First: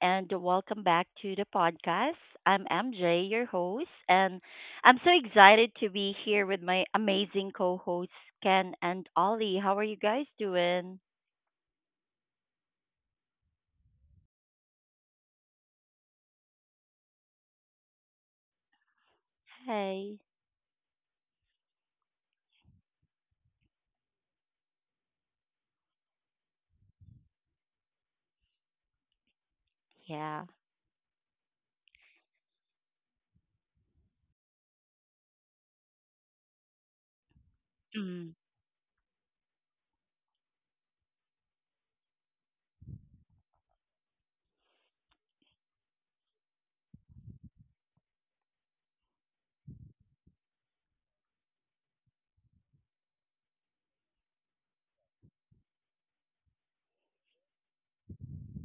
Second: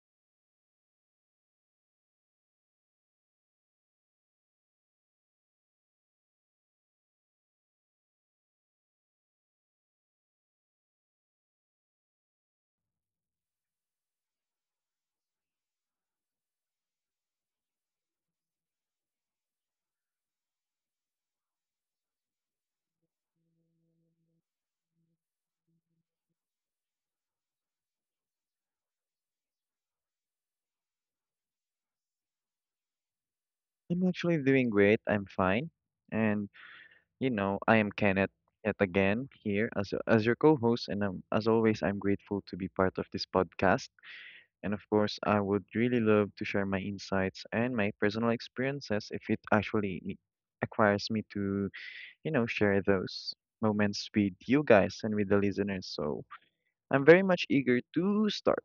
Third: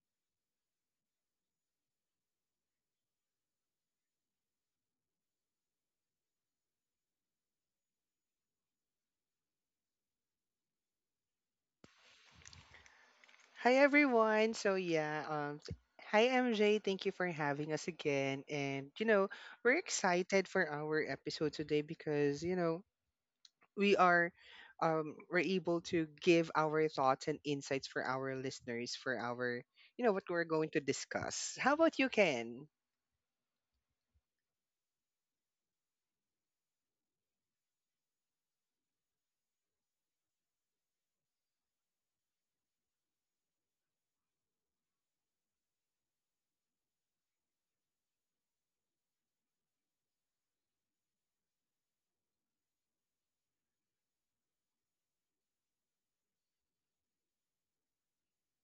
and welcome back to the podcast. I'm MJ, your host, and I'm so excited to be here with my amazing co hosts, Ken and Ollie. How are you guys doing? Hi everyone. Hi MJ, thank you for having us again. And we're Hey. excited for our episode today because, we are we're able to give our thoughts and insights for our listeners for our, what Yeah. we're going to discuss. How about you, Ken? I'm actually doing great. I'm fine. And you know, I am Kenneth Mm. yet again here as your co-host and as always I'm grateful to be part of this podcast. And of course, I would really love to share my insights and my personal experiences if it actually acquires me to, share those moments with you guys and with the listeners. So, I'm very much eager to start.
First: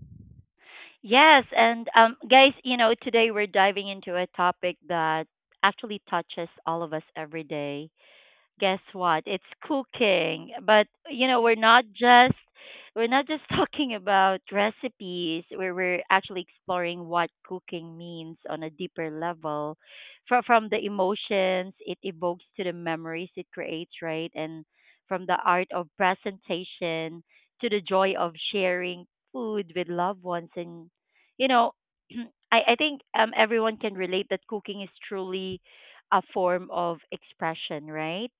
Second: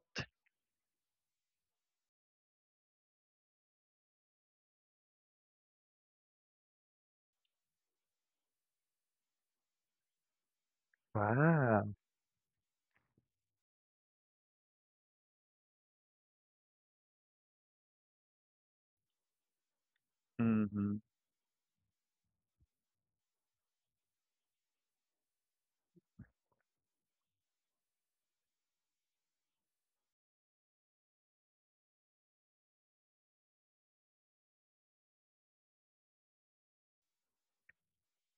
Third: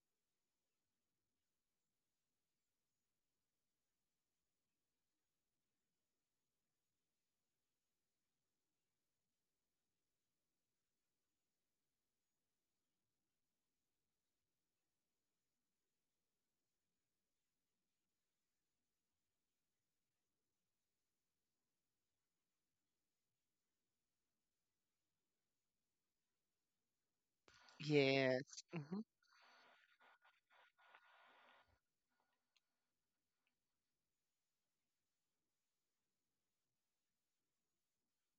Yes, and guys, you know, today we're diving into a topic that actually touches all of us every day, guess what? It's cooking. But you know, we're not Wow. just we're not just talking about recipes. We're actually exploring what cooking means on a deeper level, from the Mm-hmm. emotions it evokes to the memories it creates, right? And from the art of presentation to the joy of Yes. sharing Mhm. food with loved ones, and you know, I think everyone can relate that cooking is truly a form of expression, right?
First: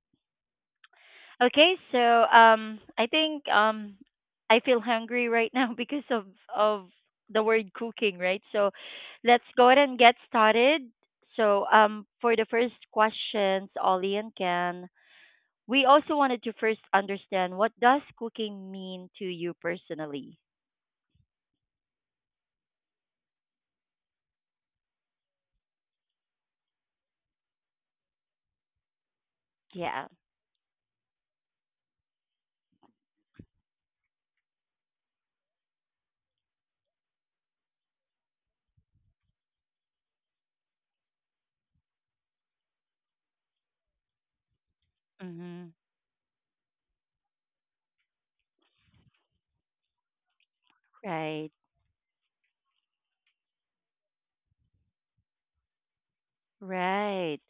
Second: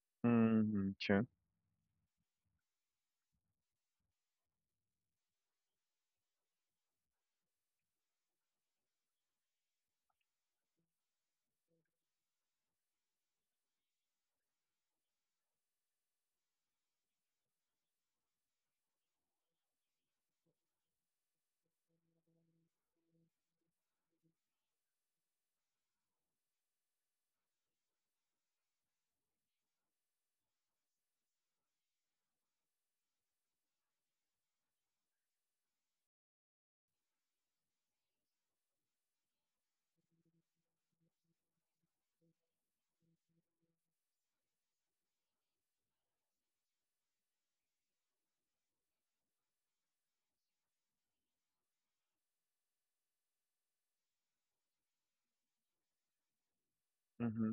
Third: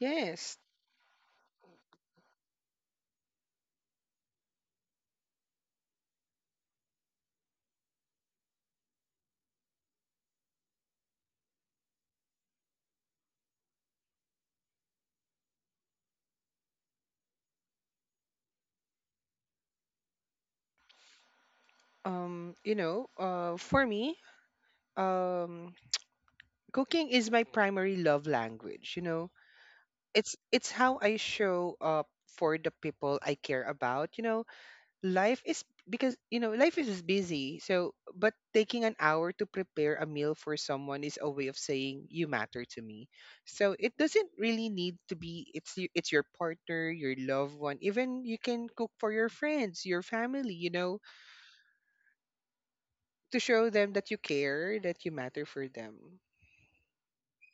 Yes. Mm-hmm. Sure. Okay, so I think I feel hungry right now because of the word cooking, right? So let's go ahead and get started. So for the first questions, Ollie and Ken, we also wanted to first understand what does cooking mean to you personally? For me, um cooking is my primary love language, you know Yeah. It's how I show up for the people I care about. You know, life is because you know life is busy. So, but taking an hour to prepare a meal for someone is a way of saying you matter to me. So it doesn't really need to be Mm-hmm. It's your partner, your loved one. Even you can cook for your friends, your family. You know, Right. to show them that you care, that you matter for them. Right. Mm-hmm.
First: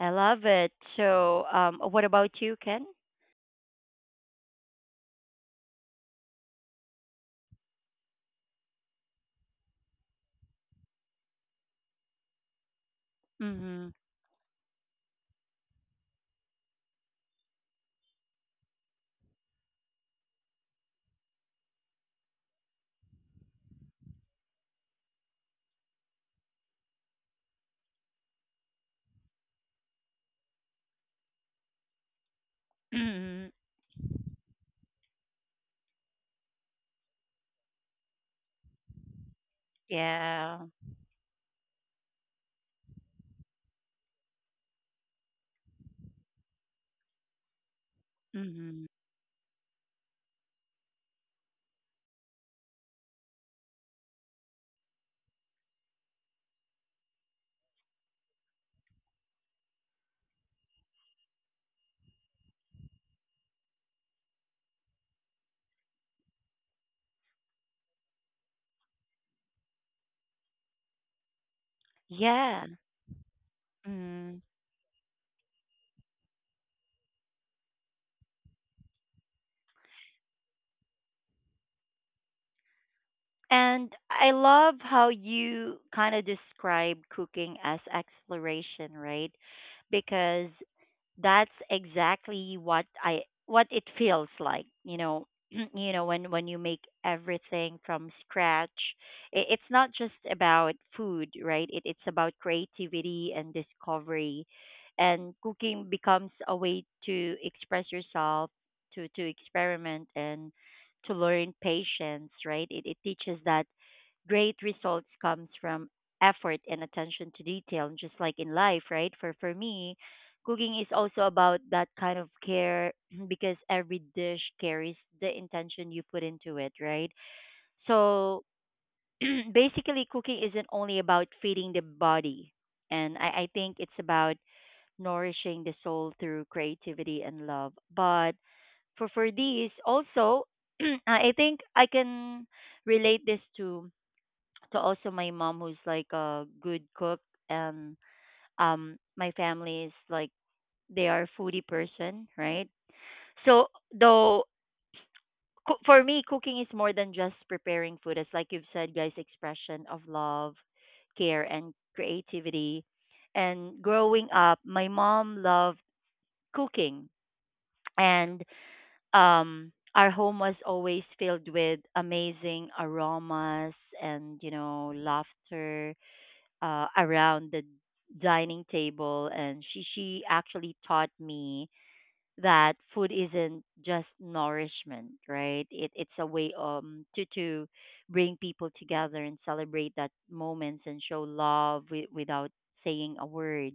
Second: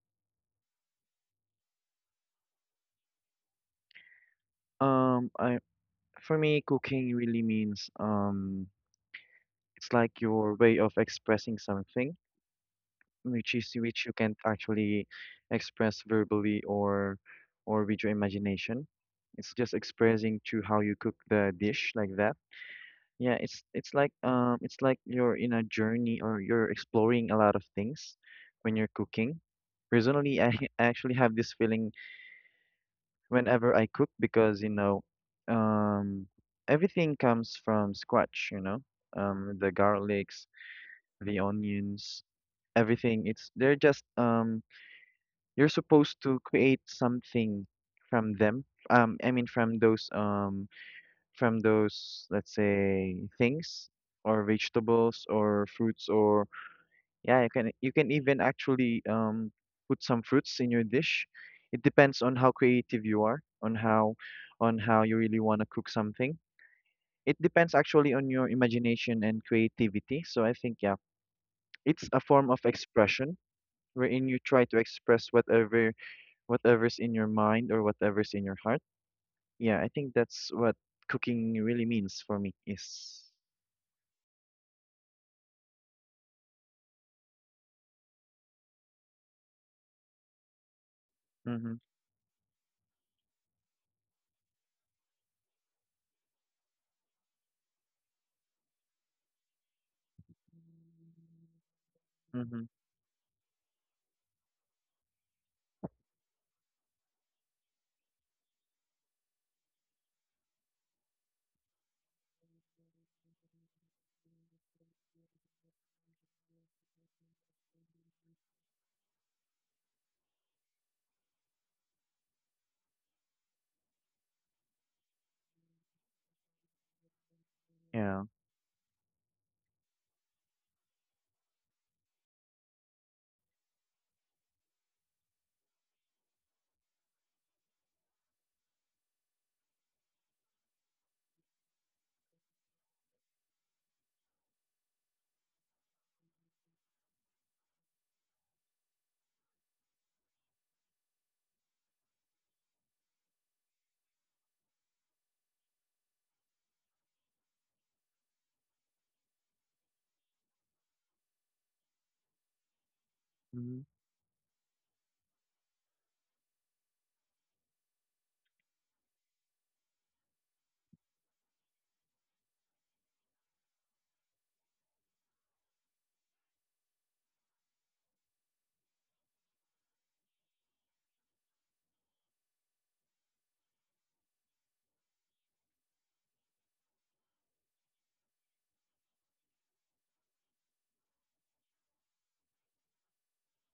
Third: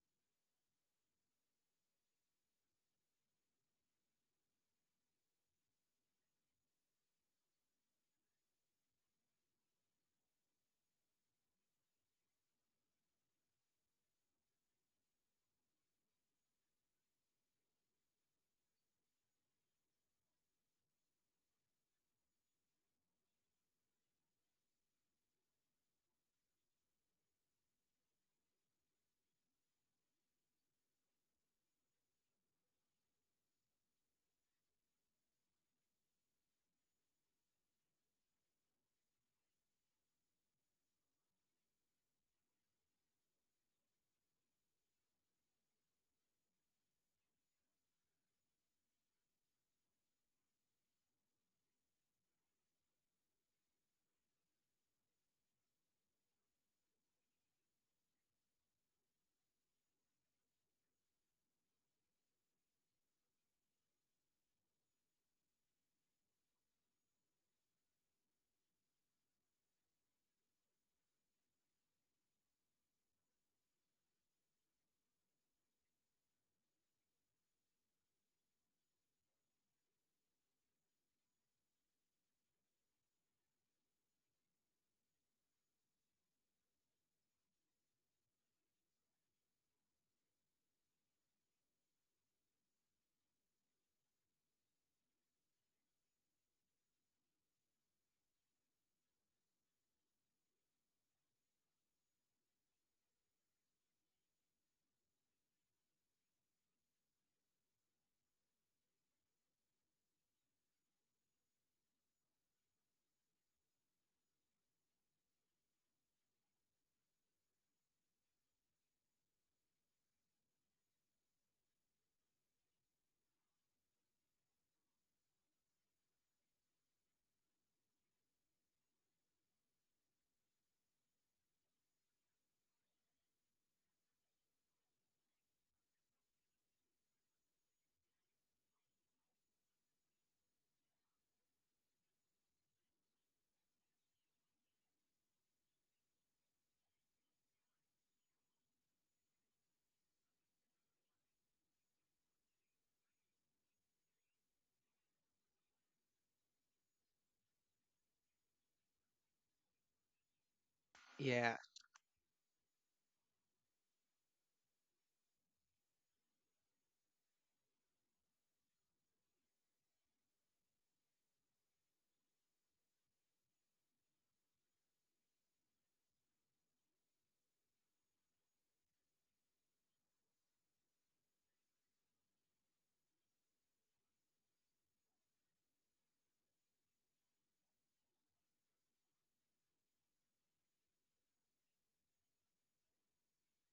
I love it. So what about you, Ken? I For me, cooking really means it's like your way of expressing something, which is Mm-hmm. which you can't actually express verbally or with your imagination. It's just expressing through how you cook the dish like that. Yeah, it's like it's like you're in a journey or you're exploring a lot of things when you're cooking. Personally, I I actually have this feeling whenever I cook because um, everything comes from scratch. The garlics, Yeah. the onions, everything. It's They're just you're supposed to create something from them. Mm-hmm. I mean from those from those, let's say, things or vegetables or fruits or yeah, you can even actually put some fruits in your dish. It depends on how creative you are, on how you really want to cook something. It depends actually on your imagination and creativity. So I think yeah, it's a form of Yeah. expression wherein you Mm. try to express whatever's in your mind or whatever's in your heart. Yeah, I think that's what cooking really means for me is. And I love how you kind of describe cooking as exploration, right? Because that's Mhm. exactly what it feels like, you know. You know, when you make everything from scratch, it's not just about food, right? It's about Mhm. creativity and discovery, and cooking becomes a way to express yourself, to experiment and to learn patience, right? It teaches that great results comes from effort and attention to detail, and just like in life, right? For me, cooking is also about that kind of care because every dish carries the intention you put into it, right? Yeah. So basically, cooking isn't only about feeding the body, and I think it's about nourishing the soul through creativity and love. But for these also I think I can relate this to also my mom who's like a good cook, and my family is like they are foodie person, right? So, though for me cooking is more than just preparing food. It's like you've said, guys, expression of love, care Yeah. and creativity. And Mhm. growing up, my mom loved cooking, and our home was always filled with amazing aromas and you know laughter, around the dining table, and she actually taught me that food isn't just nourishment, right? it it's a way to bring people together and celebrate that moments and show love without saying a word,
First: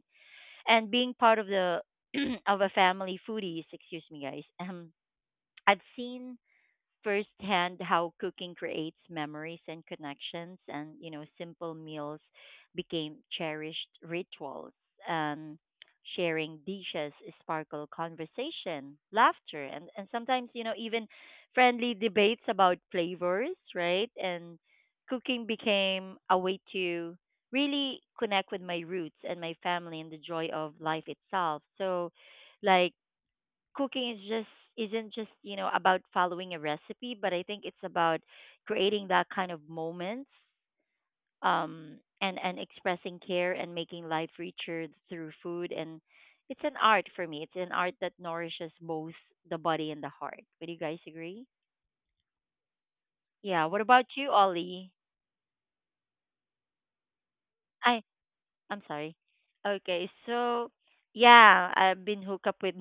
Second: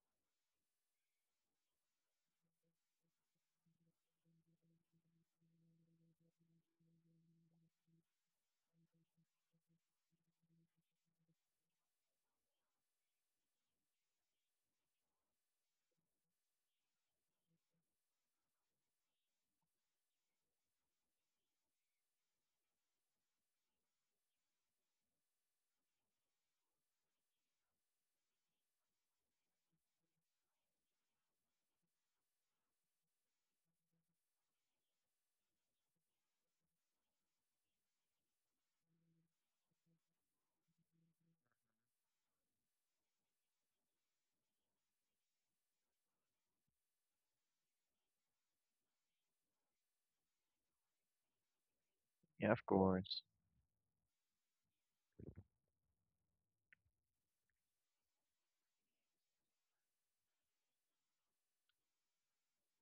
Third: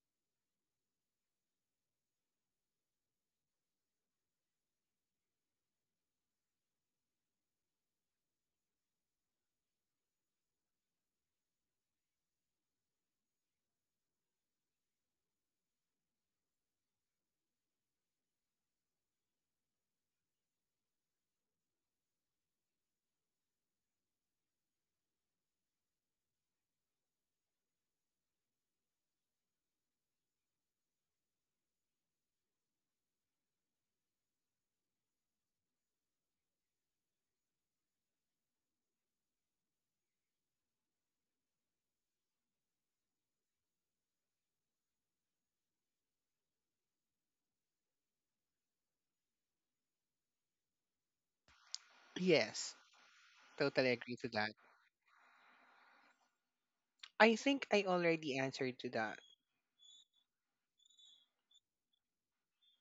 and being part of the of a family foodies, excuse me, guys. um I've seen firsthand how cooking creates memories and connections, and you know simple meals became cherished rituals. um, Sharing dishes sparkle conversation, laughter, and, sometimes you know even friendly debates about flavors, right? And cooking became a way to really connect with my roots and my family and the joy of life itself. So, like, cooking is just isn't just you know about following a recipe, but I think it's about creating that kind of moments, and expressing care and making life richer through food. And it's an art for me, it's an art that nourishes both the body and the heart. Would you guys agree? Yeah, of Yes. course. Yeah, what Totally about agree to you, that. Ollie? I think I I already answered I'm to sorry. that. Okay, so yeah, I've been hooked up with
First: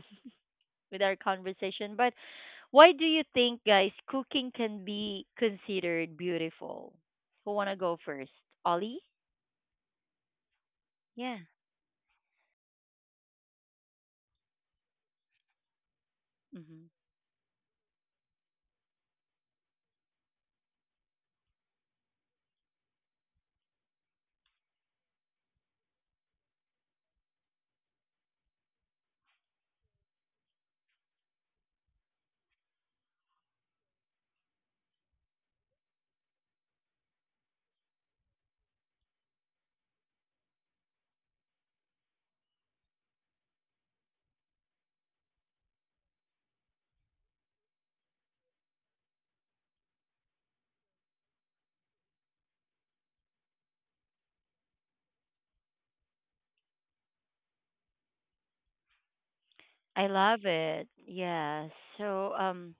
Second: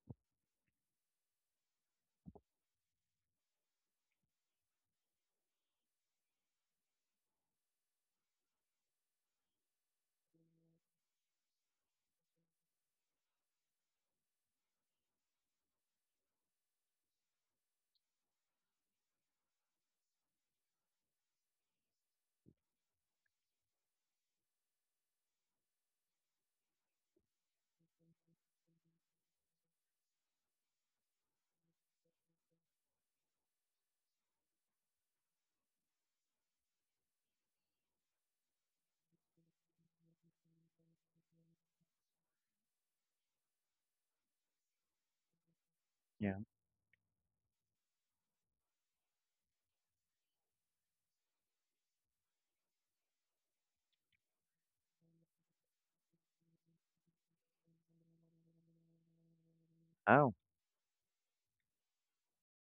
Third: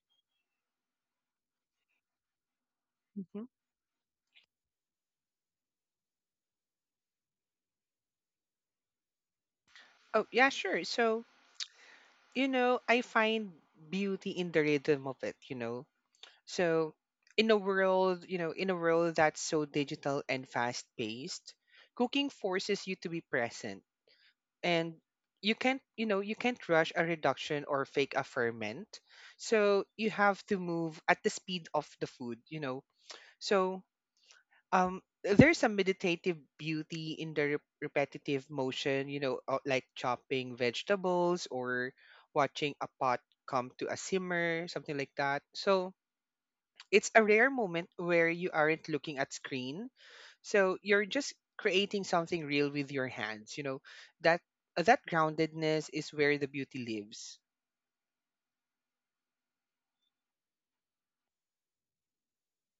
our conversation. But why do you Mm-hmm. think, guys, cooking can be considered beautiful? Who wanna go first? Ollie? Oh, yeah, sure. So, Yeah. I find beauty in the rhythm of it, you know. Hmm. So, in a world that's so digital and fast-paced, cooking forces you to be present. And you can't rush a reduction or fake a ferment. So, you have to move at the speed of the food, you know. So, there's a meditative beauty in the repetitive motion, you know, like chopping vegetables or watching a pot come to a simmer, something like that. So Yeah. it's a rare moment where you aren't looking at screen, so you're just creating something real with your hands, you know, that that groundedness is where the beauty lives. I Oh. love it. Yeah. So,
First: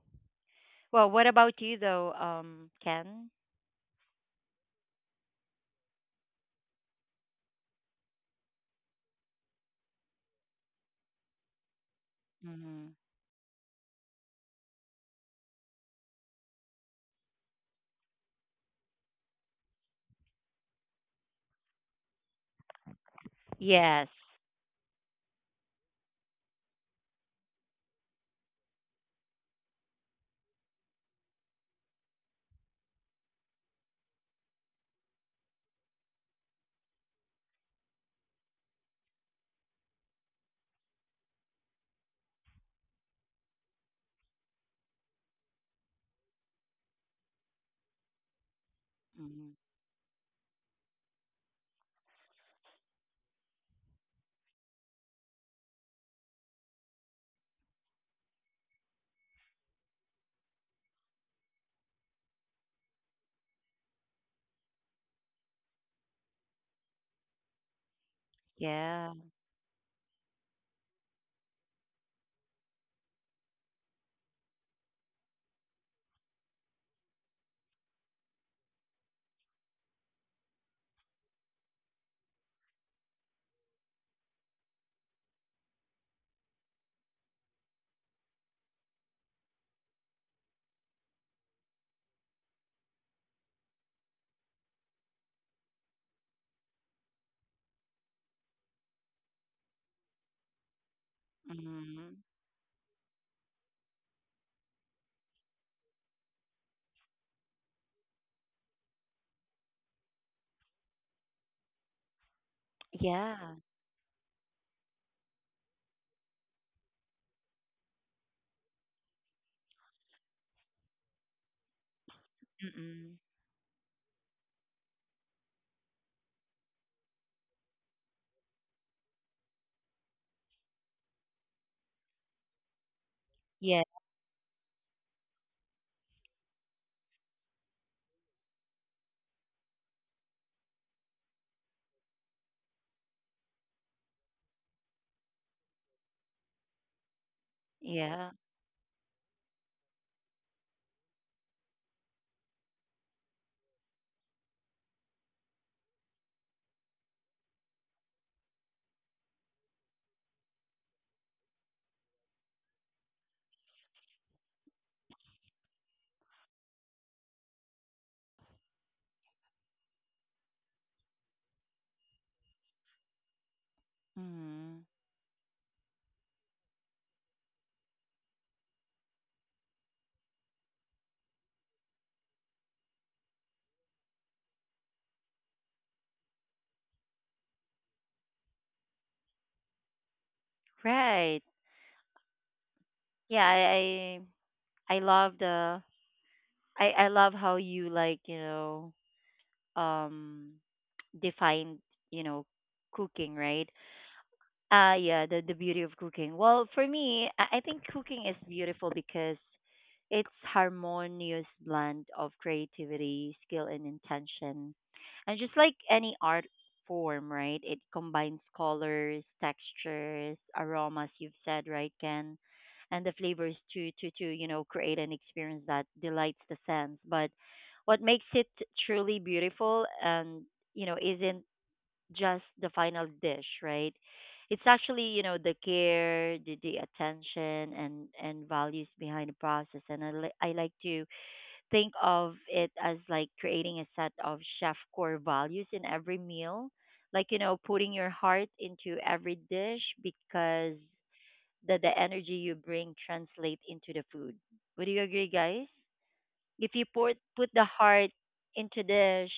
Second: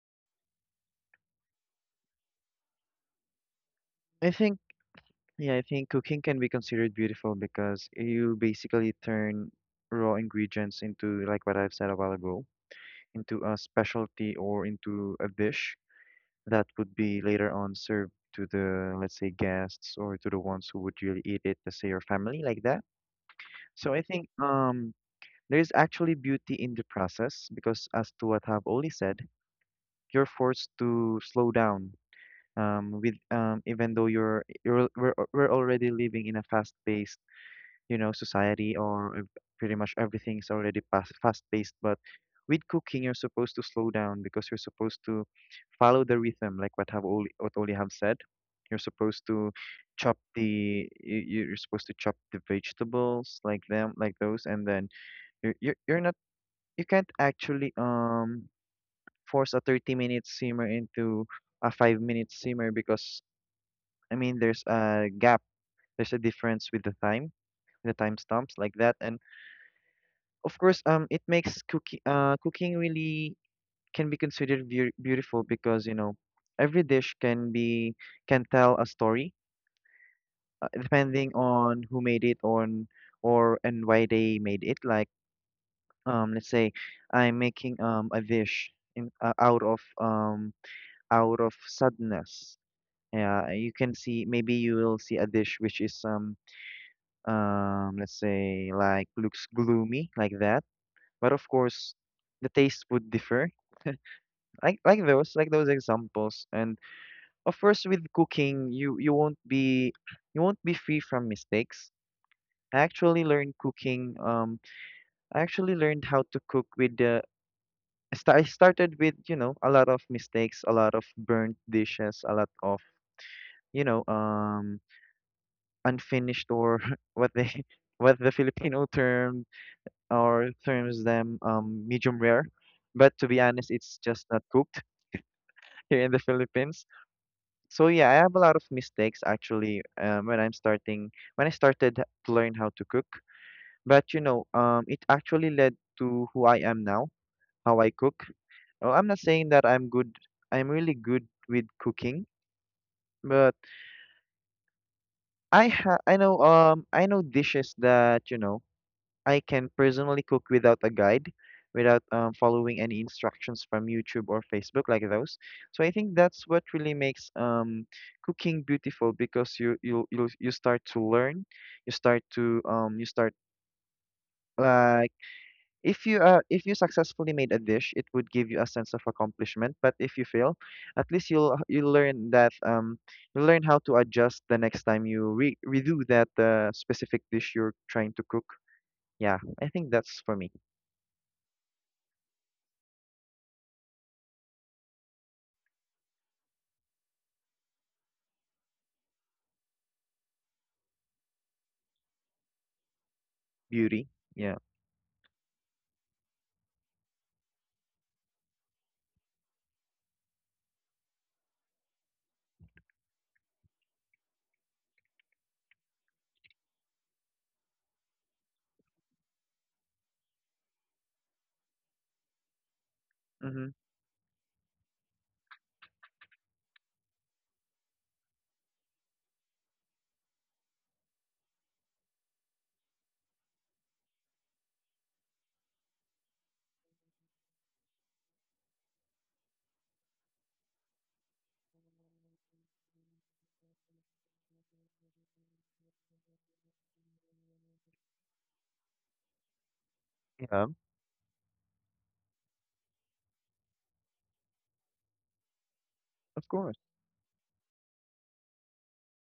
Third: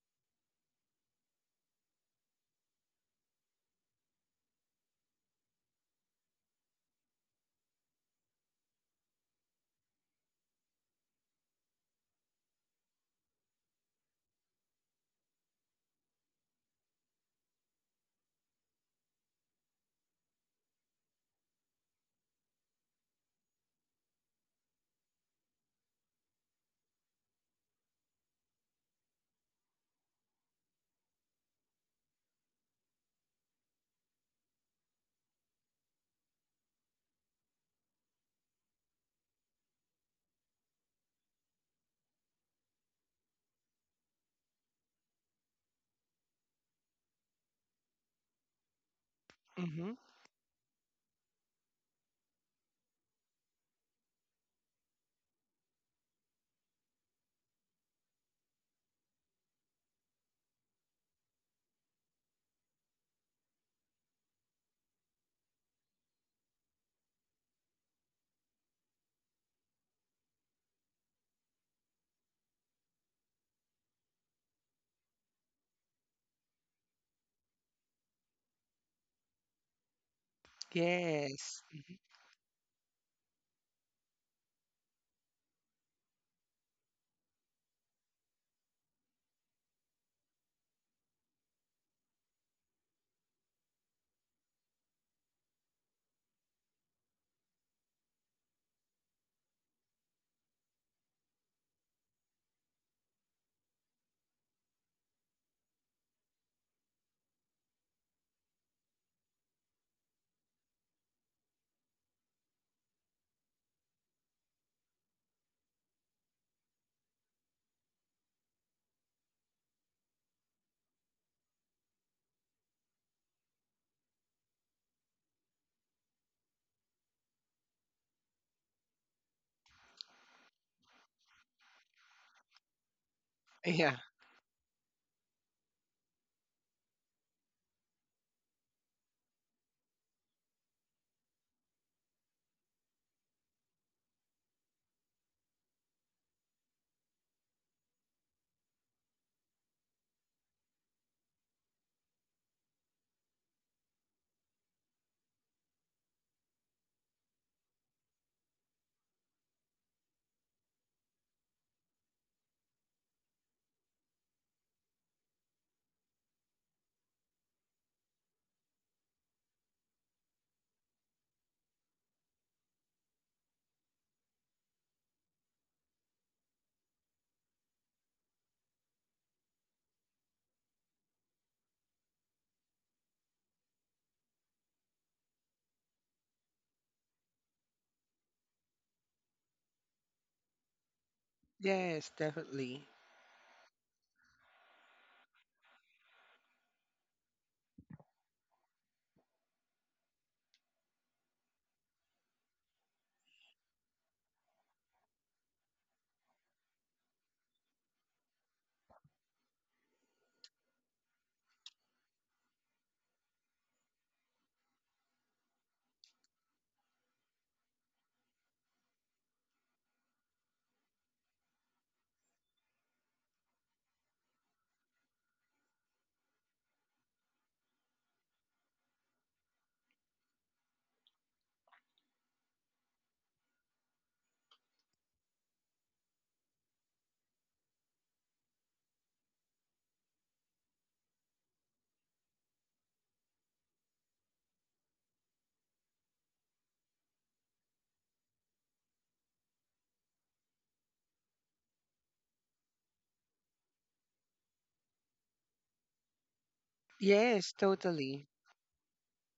well, what about you though, Ken? I think Yeah, I think cooking can be considered beautiful because you basically turn raw ingredients into, like what I've said a while ago, Hmm. into a specialty or into a dish that would be later on served to the, let's say, guests or to the ones who would really eat it, let's say your family, like that. So I Yes. think there is actually beauty in the process because as to what I've already said, you're forced to slow down. With Even though we're already living in a fast-paced, society, or pretty much everything is already fast paced. But with cooking, you're supposed to slow down because you're supposed to follow the rhythm, like what Oli have said. You're supposed Hmm. to Mm-hmm. You're supposed to chop the vegetables, like them, like those, and then you're not, you can't actually force a 30-minute minute simmer into a 5-minute simmer because I mean there's a gap, there's a difference with the time stamps, like that, Yeah. and of course, it makes cooking, cooking really can be considered beautiful because every dish can be, can tell a story, depending Yes. on Mhm. who made it, on or and why they made it. Like let's say I'm making a dish in out of sadness. Yeah, you can see maybe you will see a dish which is let's say like looks gloomy, like that. But of course, Hmm. the taste would differ, like those examples. And of course, with cooking, you won't be free from mistakes. i actually Yeah. learned cooking um I actually learned how to cook with the, I started with, a lot of mistakes, a lot of burnt dishes, a lot of Mm-mm. you know um unfinished, or what they what the Filipino terms them, medium rare, but to be honest, Yeah. it's Yeah. just not cooked here in the Philippines. So yeah, I have a lot of mistakes actually, when I started to learn how to cook. But it actually led to who I am now, how I cook. Yeah. Oh, I'm not saying that I'm good. I'm really good with cooking, but I know dishes that, I can personally cook without a guide, without following any instructions from YouTube or Facebook, like those. So I think that's what really makes, cooking beautiful because you start to learn, you start Hmm. like if you successfully made a dish, it would give you a sense of accomplishment. But if you fail, at least you learn that you learn how to adjust the next time you re redo that, specific dish you're trying to cook. Yeah, I think that's for me. Right. Yes, definitely. Yeah. I love the I love how you like you know um define you know cooking, right? Beauty. Yeah. Yeah, the beauty of cooking. Well, for me, I think cooking is beautiful because it's harmonious blend of creativity, skill, and intention. And just like any art form, right? It combines colors, textures, aromas, you've said, right, Ken? And the flavors Mm-hmm. to, you know, create an experience that delights the sense. But what makes it truly beautiful and, you know, isn't just the final dish, right? It's actually, you know, the care, the attention and values behind the process. And I like to think of it as like creating a set of chef core values in every meal. Like, you know, putting your heart into every dish Yeah. because the energy you bring translate into the food. Would you agree, guys? Of course. If you put Yes, the heart totally. into dish,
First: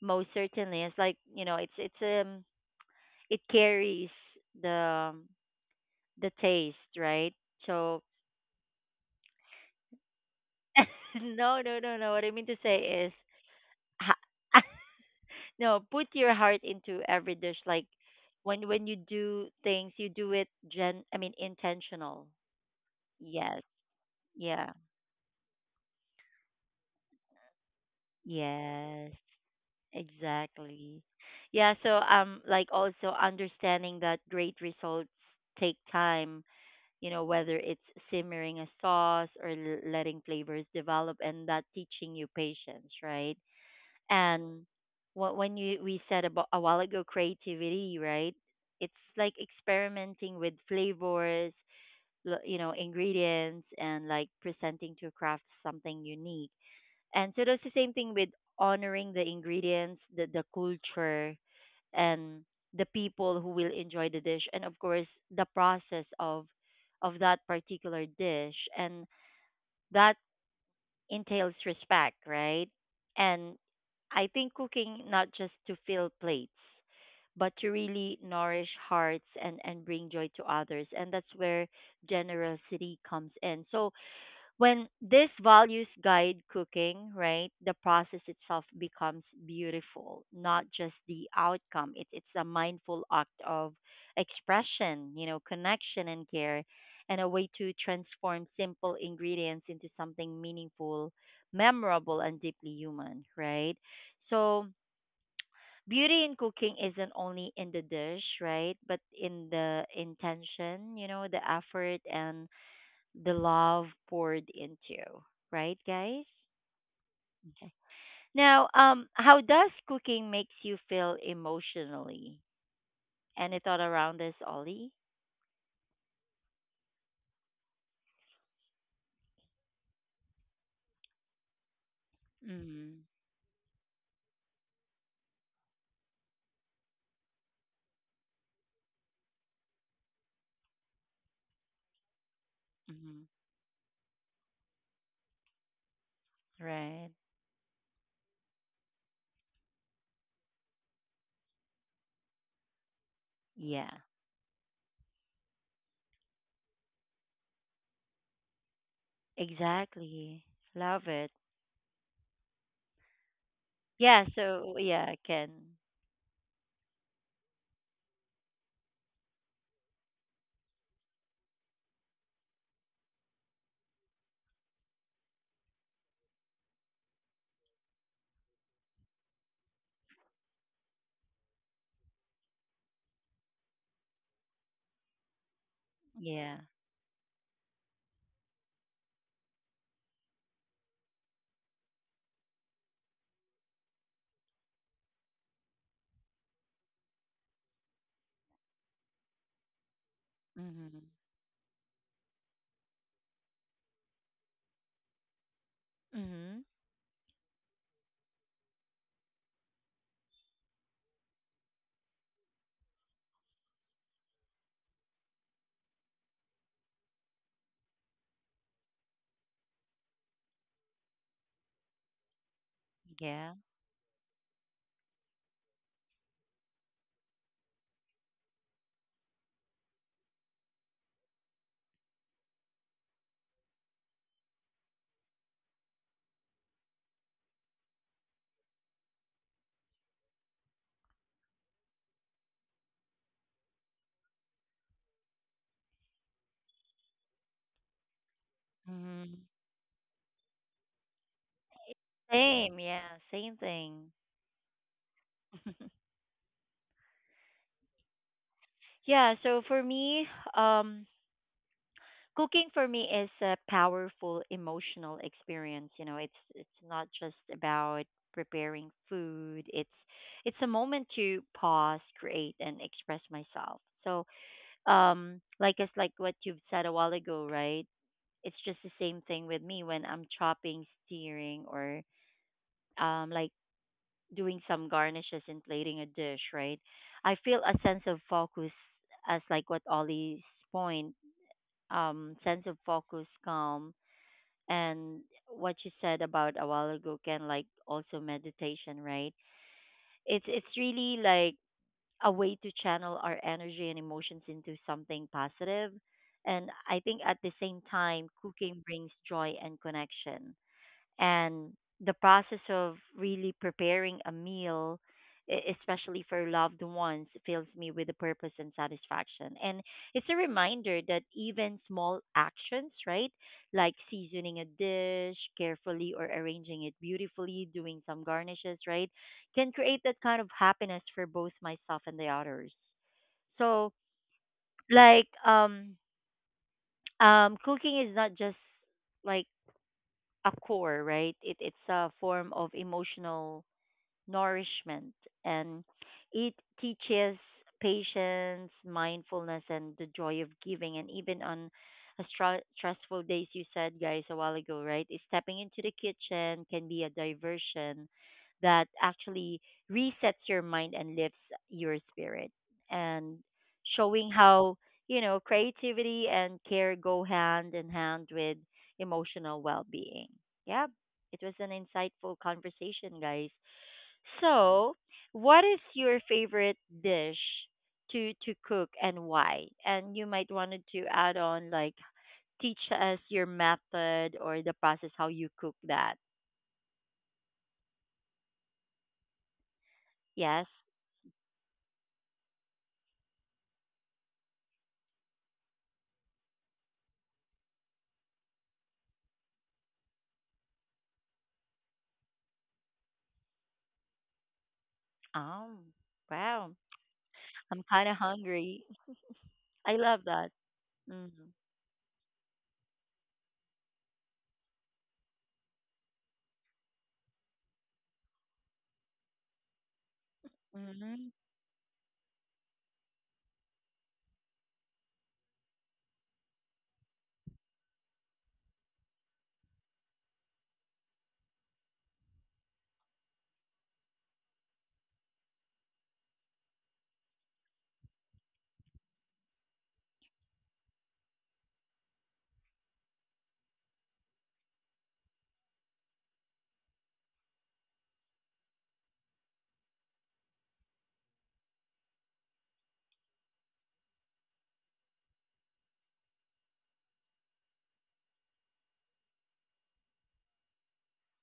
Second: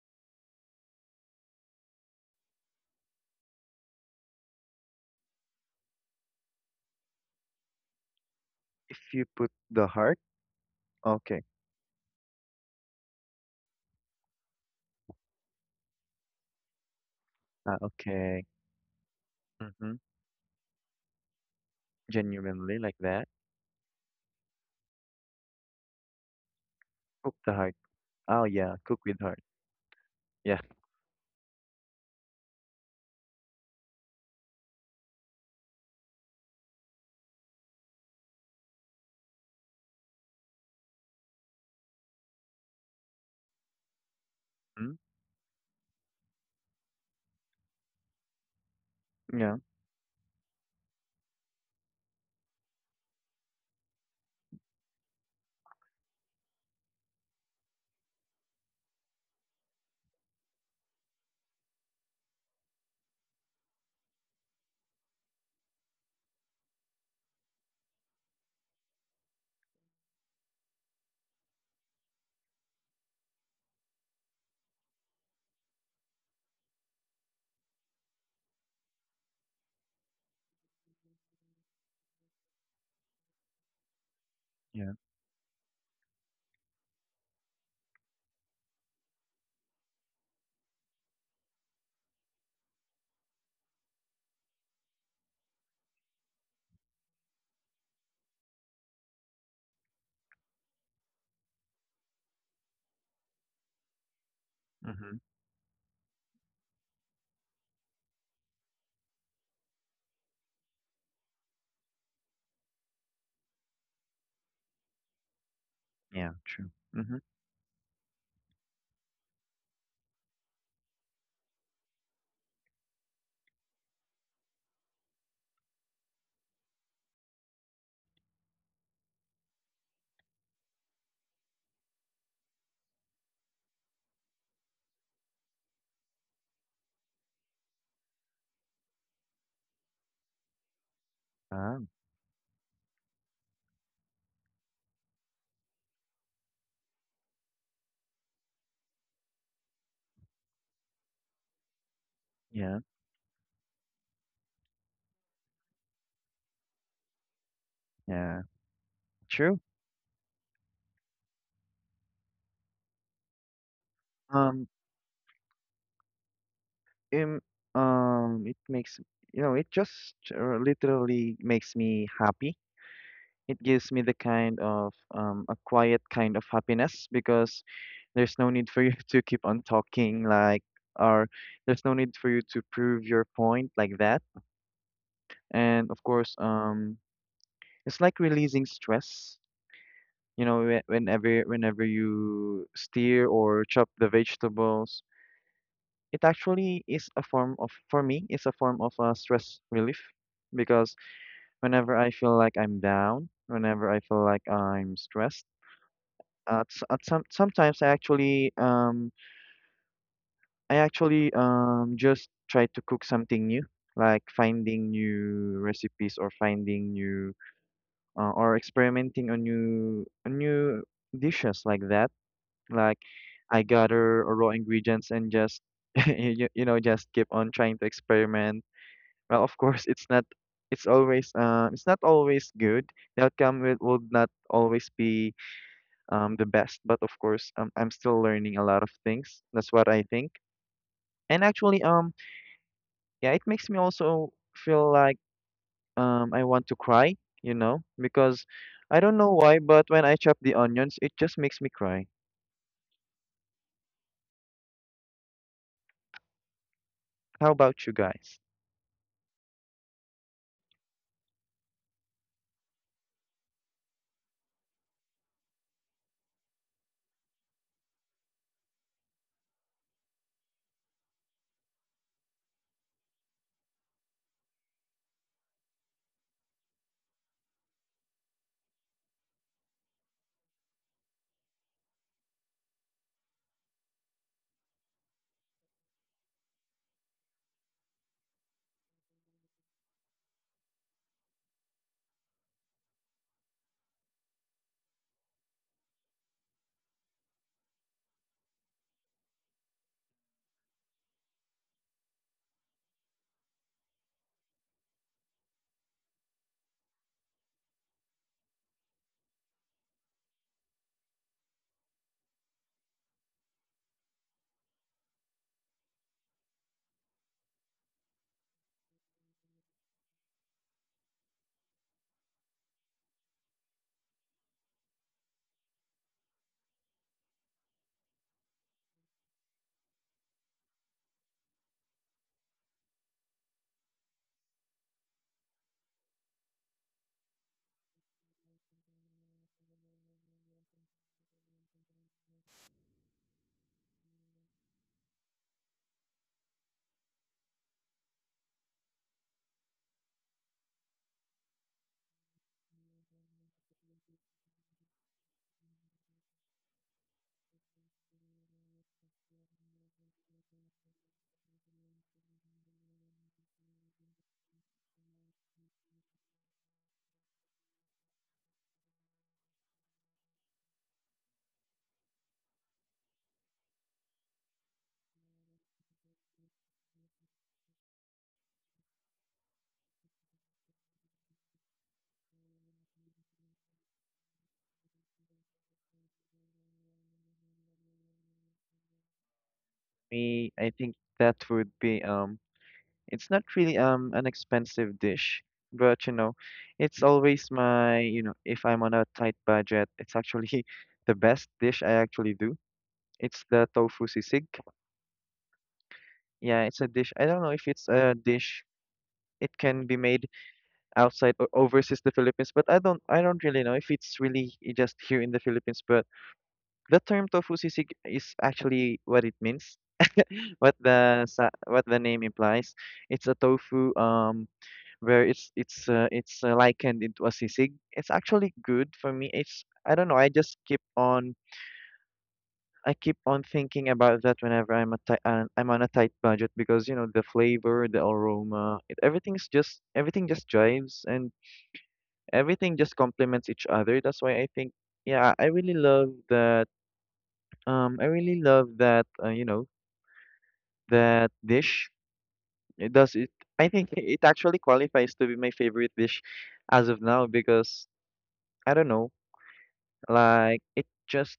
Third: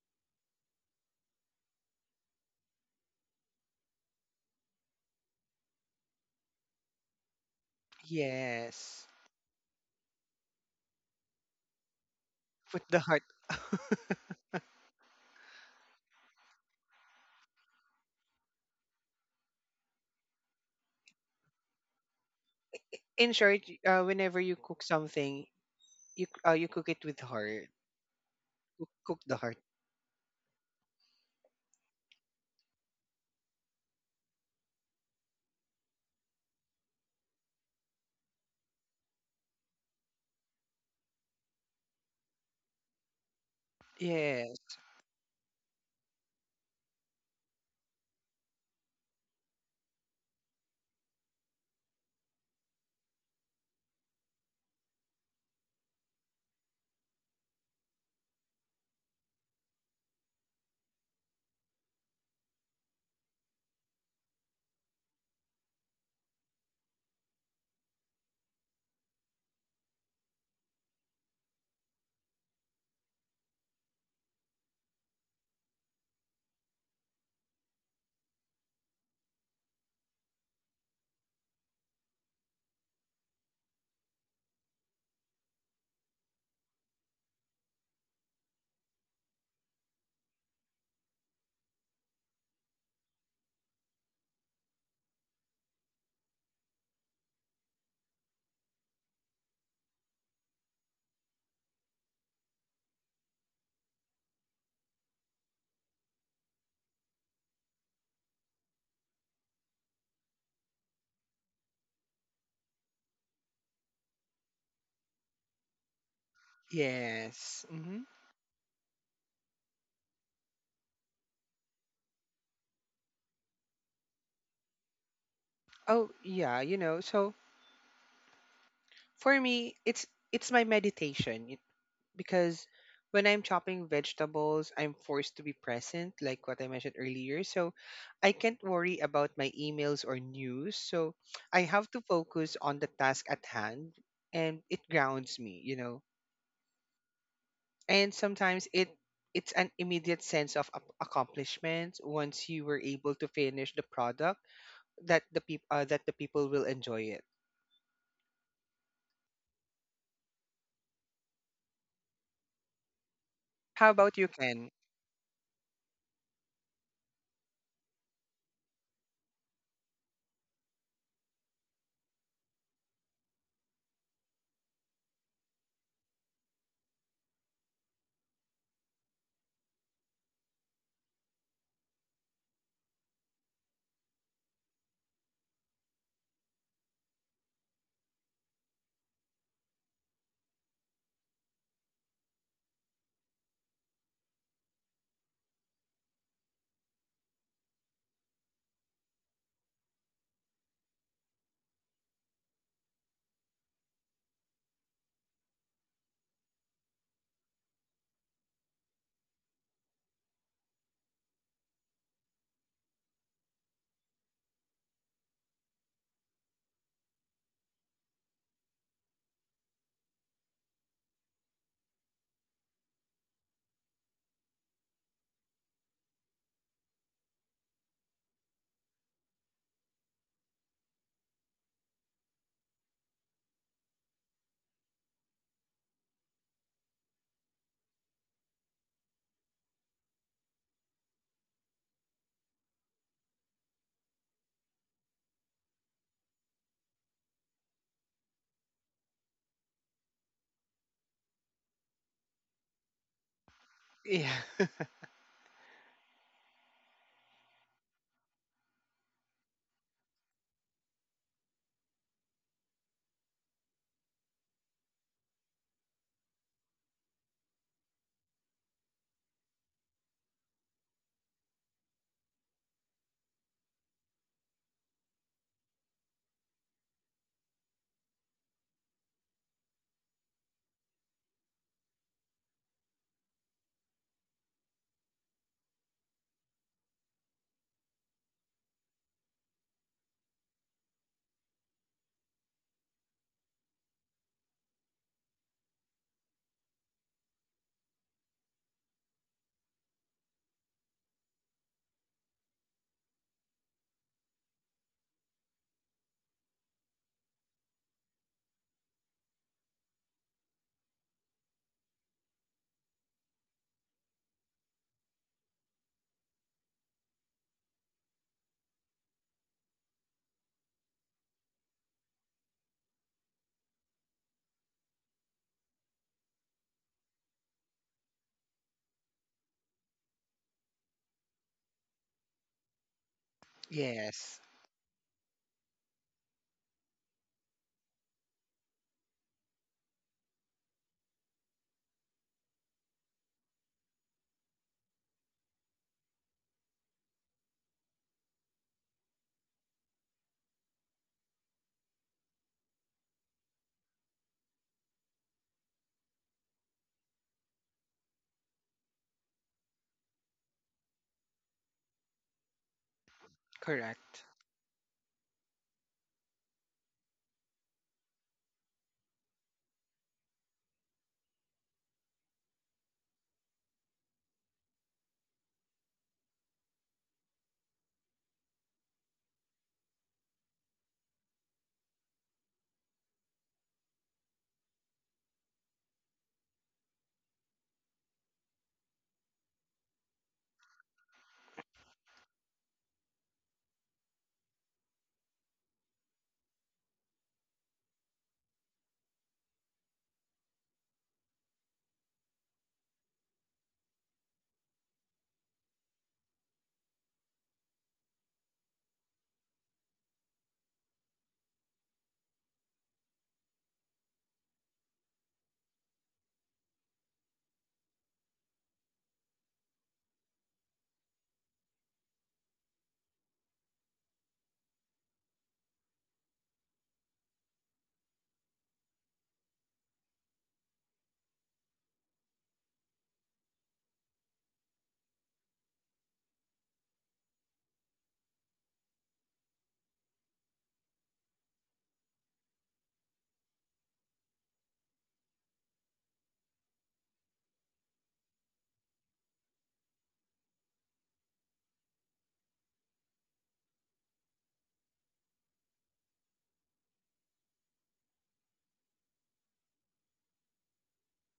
most certainly it's like you know it carries the um, the taste, right? So If Yes. you put the heart, okay. no, no, no, no. What I mean to With the say is, heart. ha- no, put your heart into every dish. Ah, Like okay. when you do things, Mm-hmm. you do it gen. I mean, intentional. Genuinely like that. In Yes. short, whenever you Yeah. cook something, you cook it with Cook the heart. heart. Oh yeah. Cook, Cook Yes, with cook the heart. heart. Yeah. exactly. Yeah, so like also understanding that great results take time, you know, whether it's simmering a sauce or letting flavors develop, and that teaching you patience, right? And Yes, Mm, what when you we said about a while ago, creativity, right? It's like yeah. experimenting with flavors, you know, ingredients, and like presenting to craft something unique, and so that's the same thing with honoring the ingredients, the culture, and the people who will enjoy the dish, and of course the process of that particular dish. And that entails respect, right? And I think cooking not just to fill plates, but to really nourish hearts and, bring joy to others. And that's where generosity comes in. So when Yeah. this values guide cooking, right, the process itself becomes beautiful, not just the outcome. It's a mindful act of expression, you know, connection and care, and a way to transform simple ingredients into something meaningful, memorable, and deeply human, right? So, Mm-hmm. beauty in cooking isn't only in the dish, right? But in the intention, you know, the effort and the love poured into, right, guys? Yeah. True. Mm-hmm. yes. Okay. Hmm. Now, how does cooking makes you feel emotionally? Any thought around this, Ollie? Oh, yeah, you know. So for me, it's my meditation because Mm-hmm. when I'm chopping vegetables, I'm forced to be present, like what I mentioned earlier. So I can't worry about my emails or news. So I Ah. have to focus on the Mm-hmm. task at hand, and it grounds me. You know, Right. and sometimes it's an immediate sense of accomplishment once you Yeah. were able to finish the Yeah. product that the people that the people will enjoy it. Yeah. True. Exactly. Love it. How about Yeah, you, Um, Ken? so yeah, I can. um, it makes, it just literally makes me happy. It gives me the kind of, a quiet kind of happiness because there's no need for you to keep on talking, like, or there's no need for you to prove your point, like that. And of course, Yeah. It's like releasing stress. Whenever you steer or chop the vegetables, it actually is a form of for me, it's a form of stress relief because Mhm. whenever I feel like I'm down, whenever I feel like I'm stressed. Mhm. At, s- at some sometimes I actually just try to cook something new, like finding new recipes or finding new, or experimenting on new dishes, like that. Like Yeah. I gather raw ingredients and just just keep on trying to experiment. Well, of course, it's not always good. The outcome would not always be the best. But of course, I'm still learning a lot of things. That's what I think. And actually, yeah, it makes me also feel like, I want to cry, because I don't know Mhm. why, but when I chop the onions, it just makes me cry. Same, yeah, same thing. Yeah. How about you guys? Yeah, so for me, um cooking for me is a powerful emotional experience, you know, it's not just about preparing food. It's a moment to pause, create and express myself. So, like it's like what you've said a while ago, right? It's just the same thing with me when I'm chopping, steering, or like doing some garnishes and plating a dish, right? I feel a sense of focus, as like what Ollie's point, sense of focus, calm, and what you said about a while ago, can, like also meditation, right? It's really like a way to channel our energy and emotions into something positive. And I think at the same time, cooking brings joy and connection, and the process of really preparing a meal especially for loved ones fills me with a purpose and satisfaction. And it's a reminder that even small actions, right, like seasoning a dish carefully or arranging it beautifully, doing some garnishes, right, can create that kind of happiness for both myself and the others. So, Yes, like, cooking is not just like a core, right? It's a form of emotional nourishment, and it teaches patience, mindfulness, and the joy of giving. And even on a stressful days, you said, guys, a while ago, right? Is stepping into the kitchen can be a diversion that actually resets your mind and lifts your spirit. And correct. showing how, you know, creativity and care go hand in hand with emotional well being. Yeah, it was an insightful conversation, guys. So, what is your favorite dish to cook and why? And you might wanted to add on like teach us your method or the process how you cook that. Me, Yes. I think that would be it's not really an expensive dish, but it's always if I'm on a tight budget, it's actually the best dish I actually do. It's the tofu sisig. Oh, Yeah, wow. it's a dish. I don't know if I'm it's kind of a dish. hungry. It can I be love made that. outside Mm-hmm. or overseas the Philippines, but I don't really know if it's really just here in the Philippines. But the term tofu sisig is actually what it means, Mm-hmm. What the name implies. It's a tofu where it's likened into a sisig. It's actually good for me. It's I don't know. I just keep on. I keep on thinking about that whenever I'm on a tight budget because the flavor, the aroma, everything just jives and everything just complements each other. That's why I think, yeah, I really love that. I really love that. You know that dish. It does it. I think it actually qualifies to be my favorite dish as of now because I don't know, like it just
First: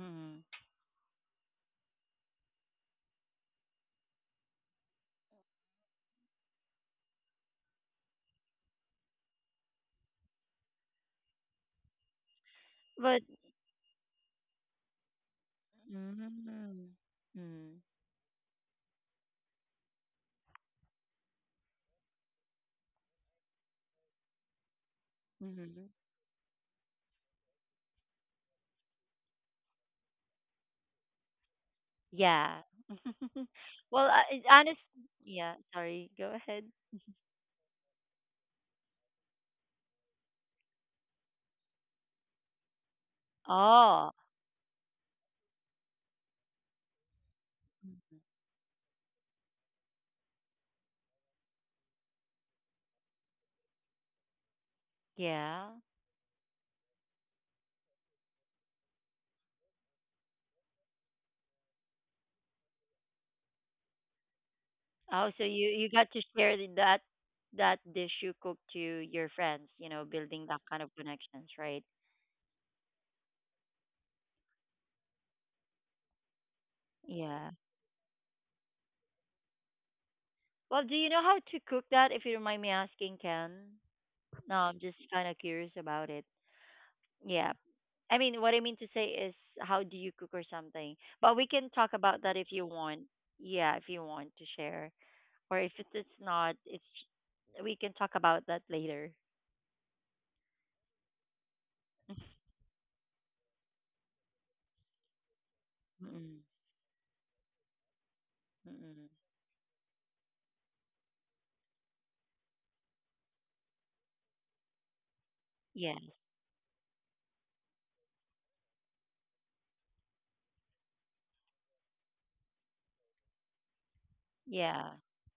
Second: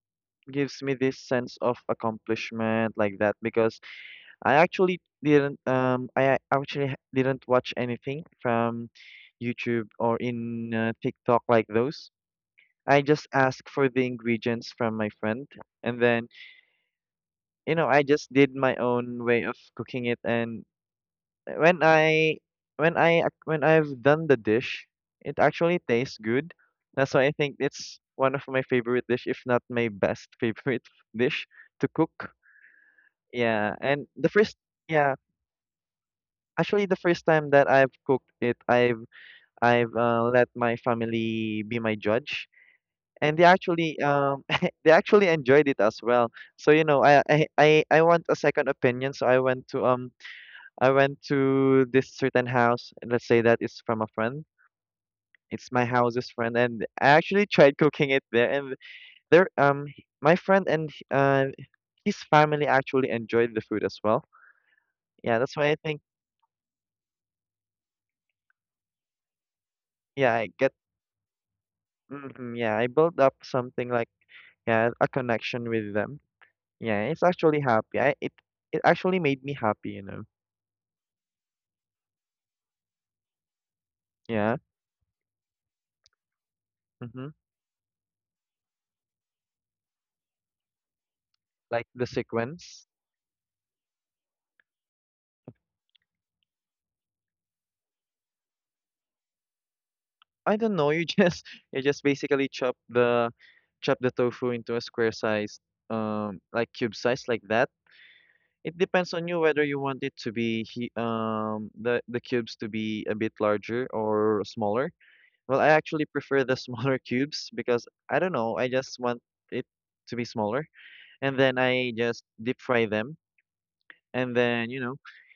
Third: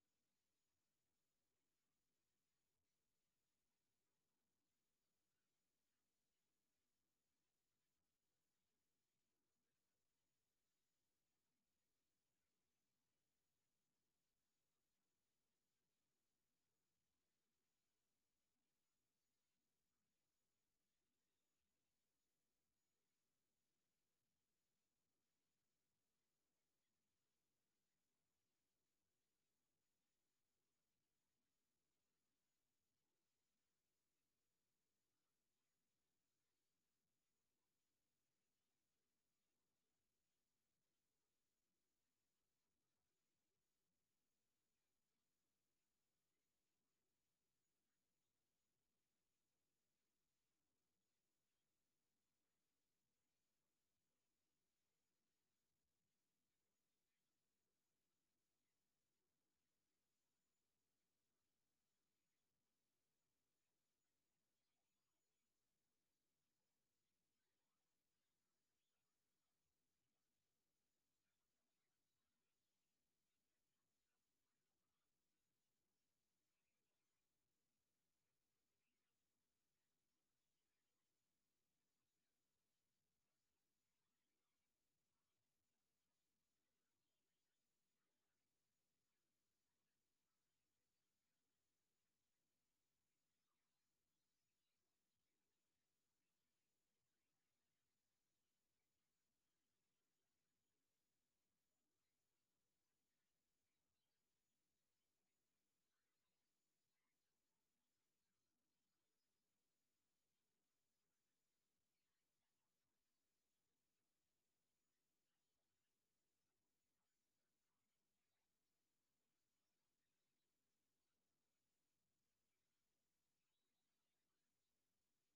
Mm-hmm. gives me this sense of accomplishment, like that, because I actually didn't I actually h- didn't watch anything from YouTube or in TikTok, like those. I But just asked for the ingredients from my friend, and then mm-hmm. Mm-hmm. I just did my own way of cooking it, and when I when I've done the dish, it actually Mm-hmm. tastes good. That's why I think it's one of my favorite dish, if not my best favorite dish to cook. Yeah. Yeah, Well, and I, the first honest. yeah Yeah. Sorry. Go ahead. actually, the first time that I've cooked it, I've let my family be my judge, and they actually Oh, they actually enjoyed it as well. So I want a second opinion, so I went to, I went to this certain house. Let's say that it's from a friend. yeah. It's my house's friend, and I actually tried cooking it there, and there my friend and his family actually enjoyed the food as well. Oh, Yeah, so that's you why I you think, got to share that that dish you cook to your friends, you know, yeah, building I that get. kind of connections, right? Yeah, I built up something like, yeah, a connection with them. Yeah, it's Yeah. actually happy. I, it actually made me happy. Well, do you know how to cook that? If you don't mind me asking, Ken. No, Yeah. I'm just kind of curious about it. Mm-hmm. Yeah. I mean, what I mean to say is, how do you cook or something? But we can Like talk the about that if you sequence. want. Yeah, if you want to share, or if it's not, it's we can talk about that later. I don't know. You just you just basically chop the, chop the tofu into a square size, Mm-mm. like cube size, like that. It Mm-mm. depends on you whether you want it to be he, the cubes to be a bit larger or smaller. Well, I actually Yes. prefer the smaller cubes because I don't know. I just want it to be smaller, and then I just deep fry them. And then, you Yeah. know,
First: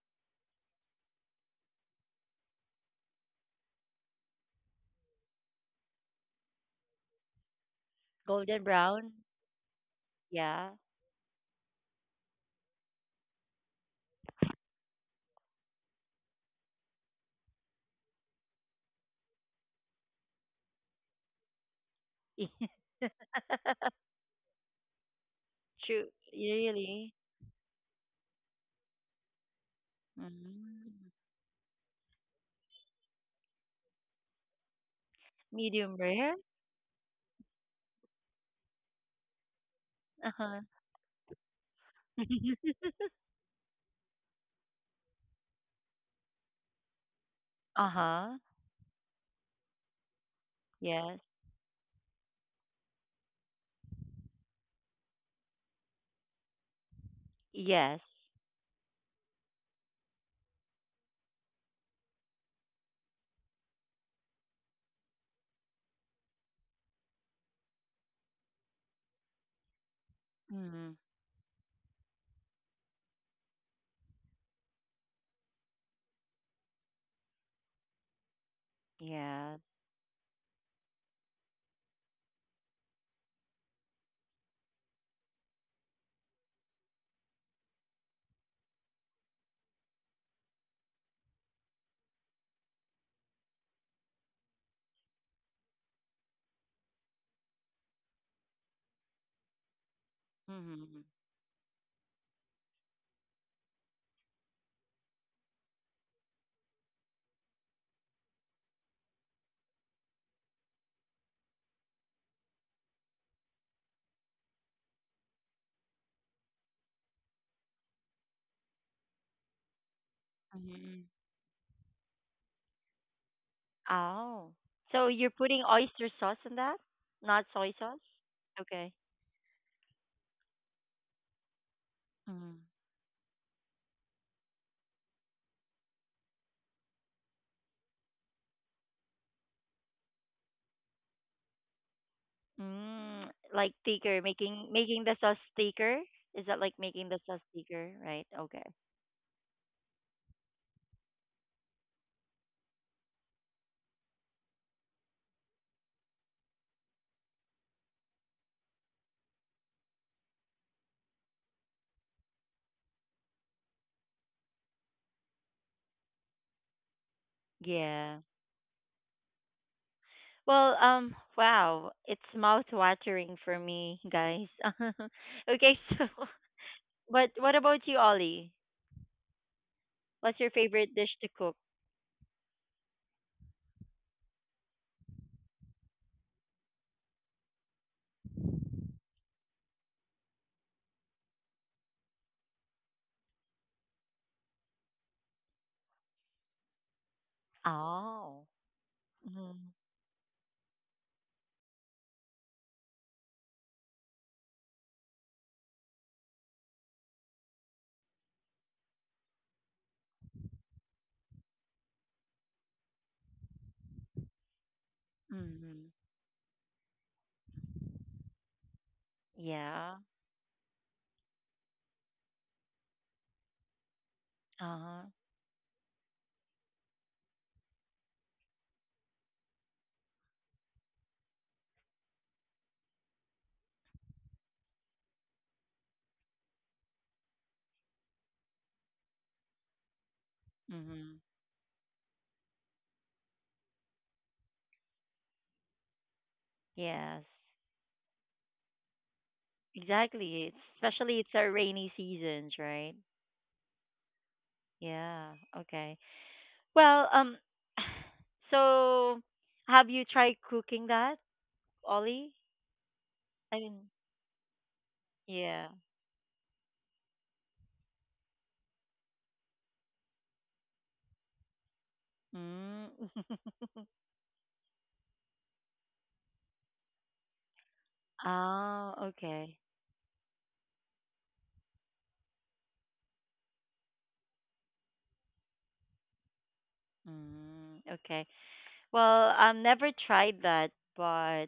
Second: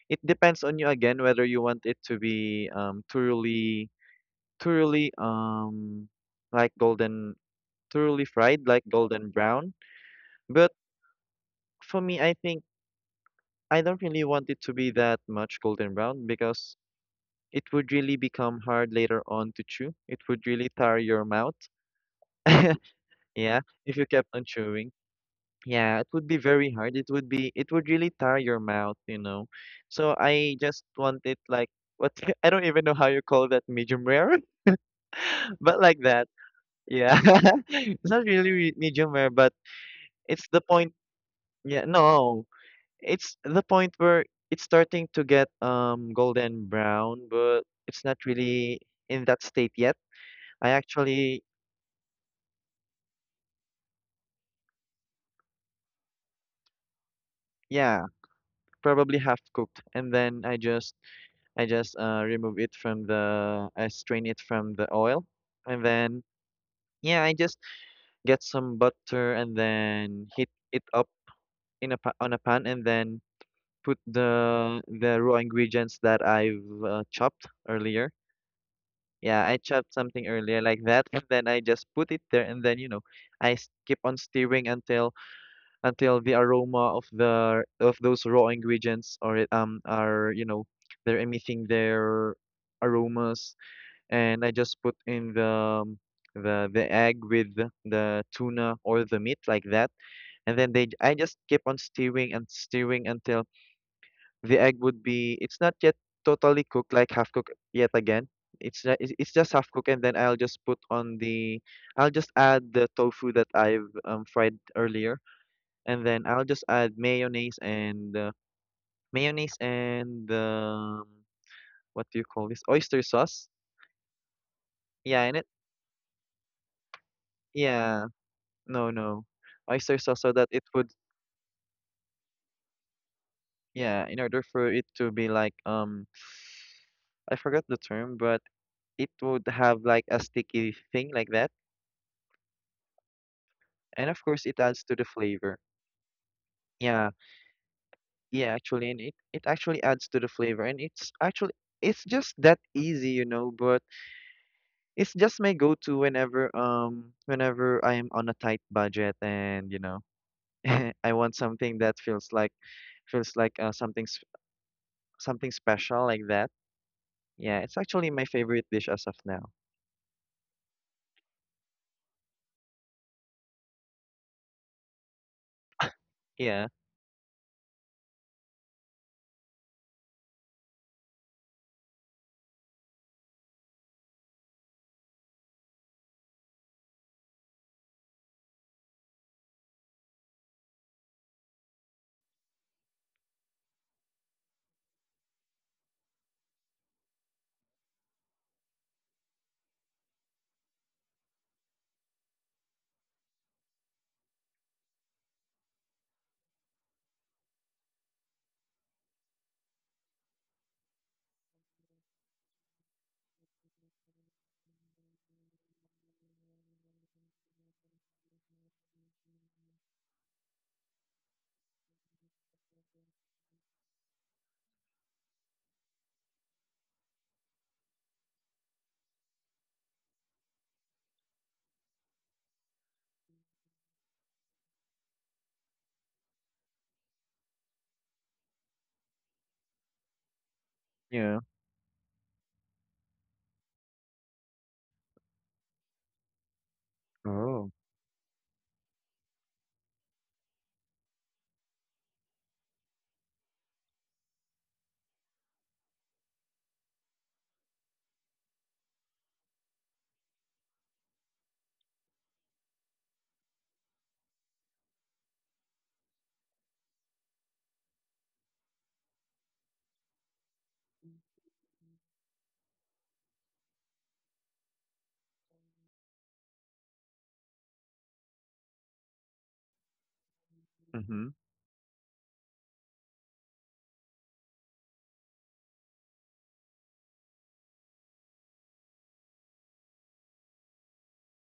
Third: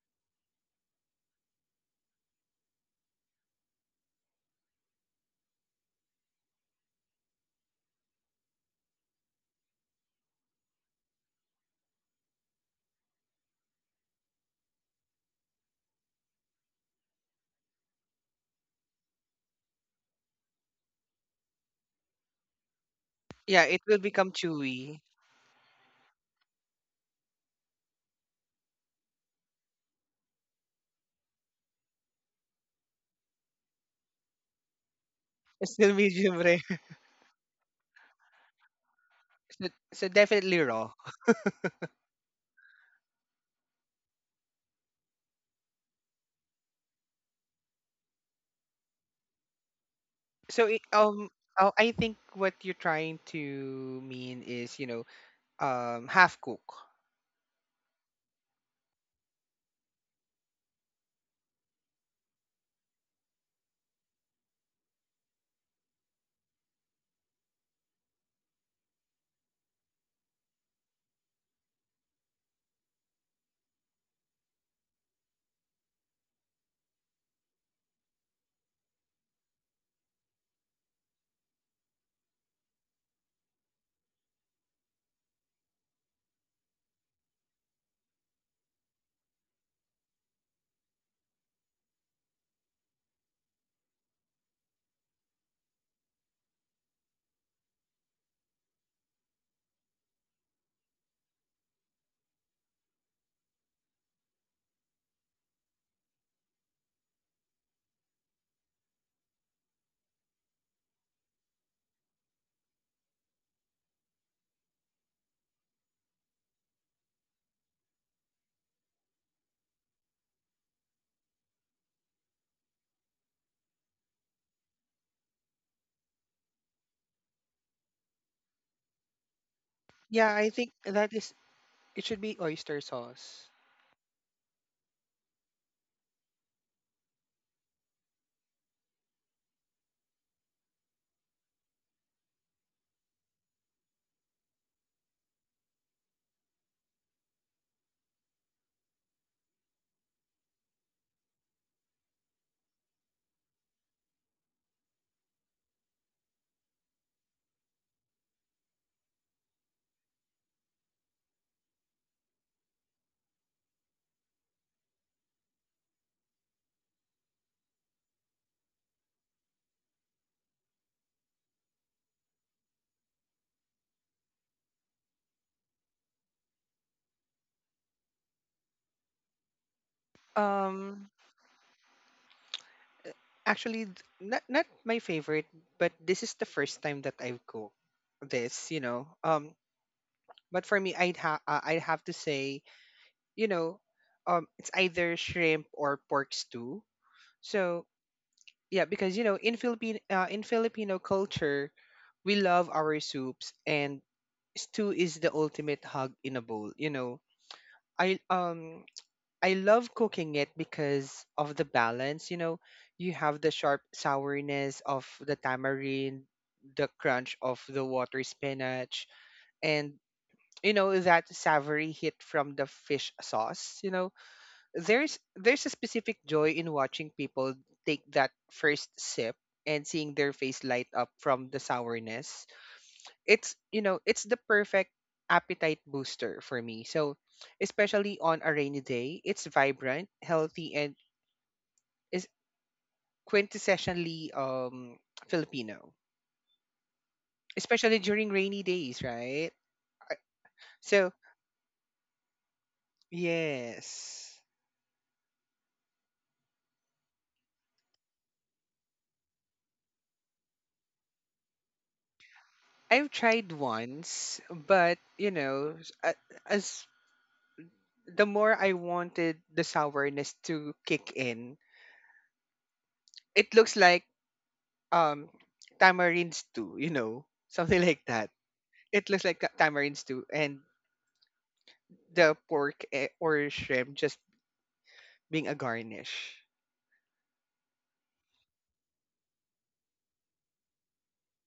it depends on you again whether you want it to be thoroughly um like golden thoroughly Golden fried like brown. golden brown. Yeah. But for me, I think I don't really want it to be that much golden brown because it would really become hard later on to chew. It would really tire your mouth. Yeah, Yeah, it if will you kept become on chewing. chewy. Yeah, it True. would be very hard. It Really? would be it would really tire your mouth. So I just Mm. want it like, what, I don't even know how you call that, medium rare, It's but still Medium like that. rare? medium rare. Yeah. It's not really medium rare, but So, so it's definitely the Uh-huh. raw. point. Yeah, no. It's the point where it's starting to get golden brown, but it's not Uh-huh. really in that state yet. so I i- Yes. um actually, oh, I think what you're trying to mean is, you know, half cook. Yes. yeah, probably half cooked, and then I just remove it I strain it from the oil. And then, yeah, I just get some butter and then heat it Mm. up in a pa on a pan and then put the raw ingredients that I've chopped earlier. Yeah, Yeah. I chopped something earlier like that, and then I just put it there, and then I keep on stirring until the aroma of those raw ingredients, or are they're emitting their aromas. And I just put in the egg with the tuna or the meat like that, and then they Mm-hmm. I just keep on stirring and stirring until the egg would be it's not yet totally cooked, like half cooked yet again. It's not, it's just half cooked, and then I'll just add the tofu that I've fried earlier, and then I'll just add mayonnaise and uh, mayonnaise and Mm-hmm. um, what do you call this, oyster sauce? Oh. So Yeah, you're and it. putting oyster sauce in that? Not soy sauce? Yeah. No, Okay. no. Oyster sauce, so Yeah, that I it think would, that is, it should be Mm. oyster sauce. yeah, in order for it to be like, I forgot the term, but it would have like a sticky thing like that. Mm. Like And of thicker, course, it making adds to the making the sauce flavor. thicker? Is that like making Yeah, the sauce thicker, right? yeah, Okay. actually, and it actually adds to the flavor. And it's just that easy, you know, but it's just my go-to whenever, whenever, I am on a tight budget, and, you know, I want something that feels like something special like that. Yeah, it's actually Yeah. my favorite dish as of now. Well, wow, it's mouth-watering for me, guys. Okay, Yeah. but what about you, Ollie? What's your favorite um dish to cook? Not not my favorite, but this is the first time that I've cooked this, but for me I'd have to say, you know it's either shrimp or pork stew. So Oh. yeah, because you know in Mm-hmm. philippine in Filipino culture we love our soups, and stew is the ultimate hug in a bowl, you know. I I love cooking it because of the balance. You know, you have the sharp sourness of the Mm-hmm. tamarind, the crunch of the water spinach, Yeah. and you know that savory hit from the fish sauce. You know, Uh-huh. there's a specific joy in watching people take that first sip and seeing their face light up from the sourness. It's, you know, it's the perfect appetite booster for me. So especially on a rainy day, it's vibrant, healthy, and Mm-hmm. Yeah. is quintessentially Filipino, Yes. Oh. especially during rainy days, right? Exactly. It's, So especially it's our rainy seasons, right? yes, Yeah. Okay. Well, so have you tried cooking that, Ollie? I've tried I mean, once, but you yeah. know as the more I wanted the sourness to kick in, Mm. it looks like um tamarinds too, you know, something like that. Oh, It looks like okay. tamarinds too, and Mm-hmm. the pork, eh, or shrimp just being a garnish. Mm, okay. Well, I've never tried that, but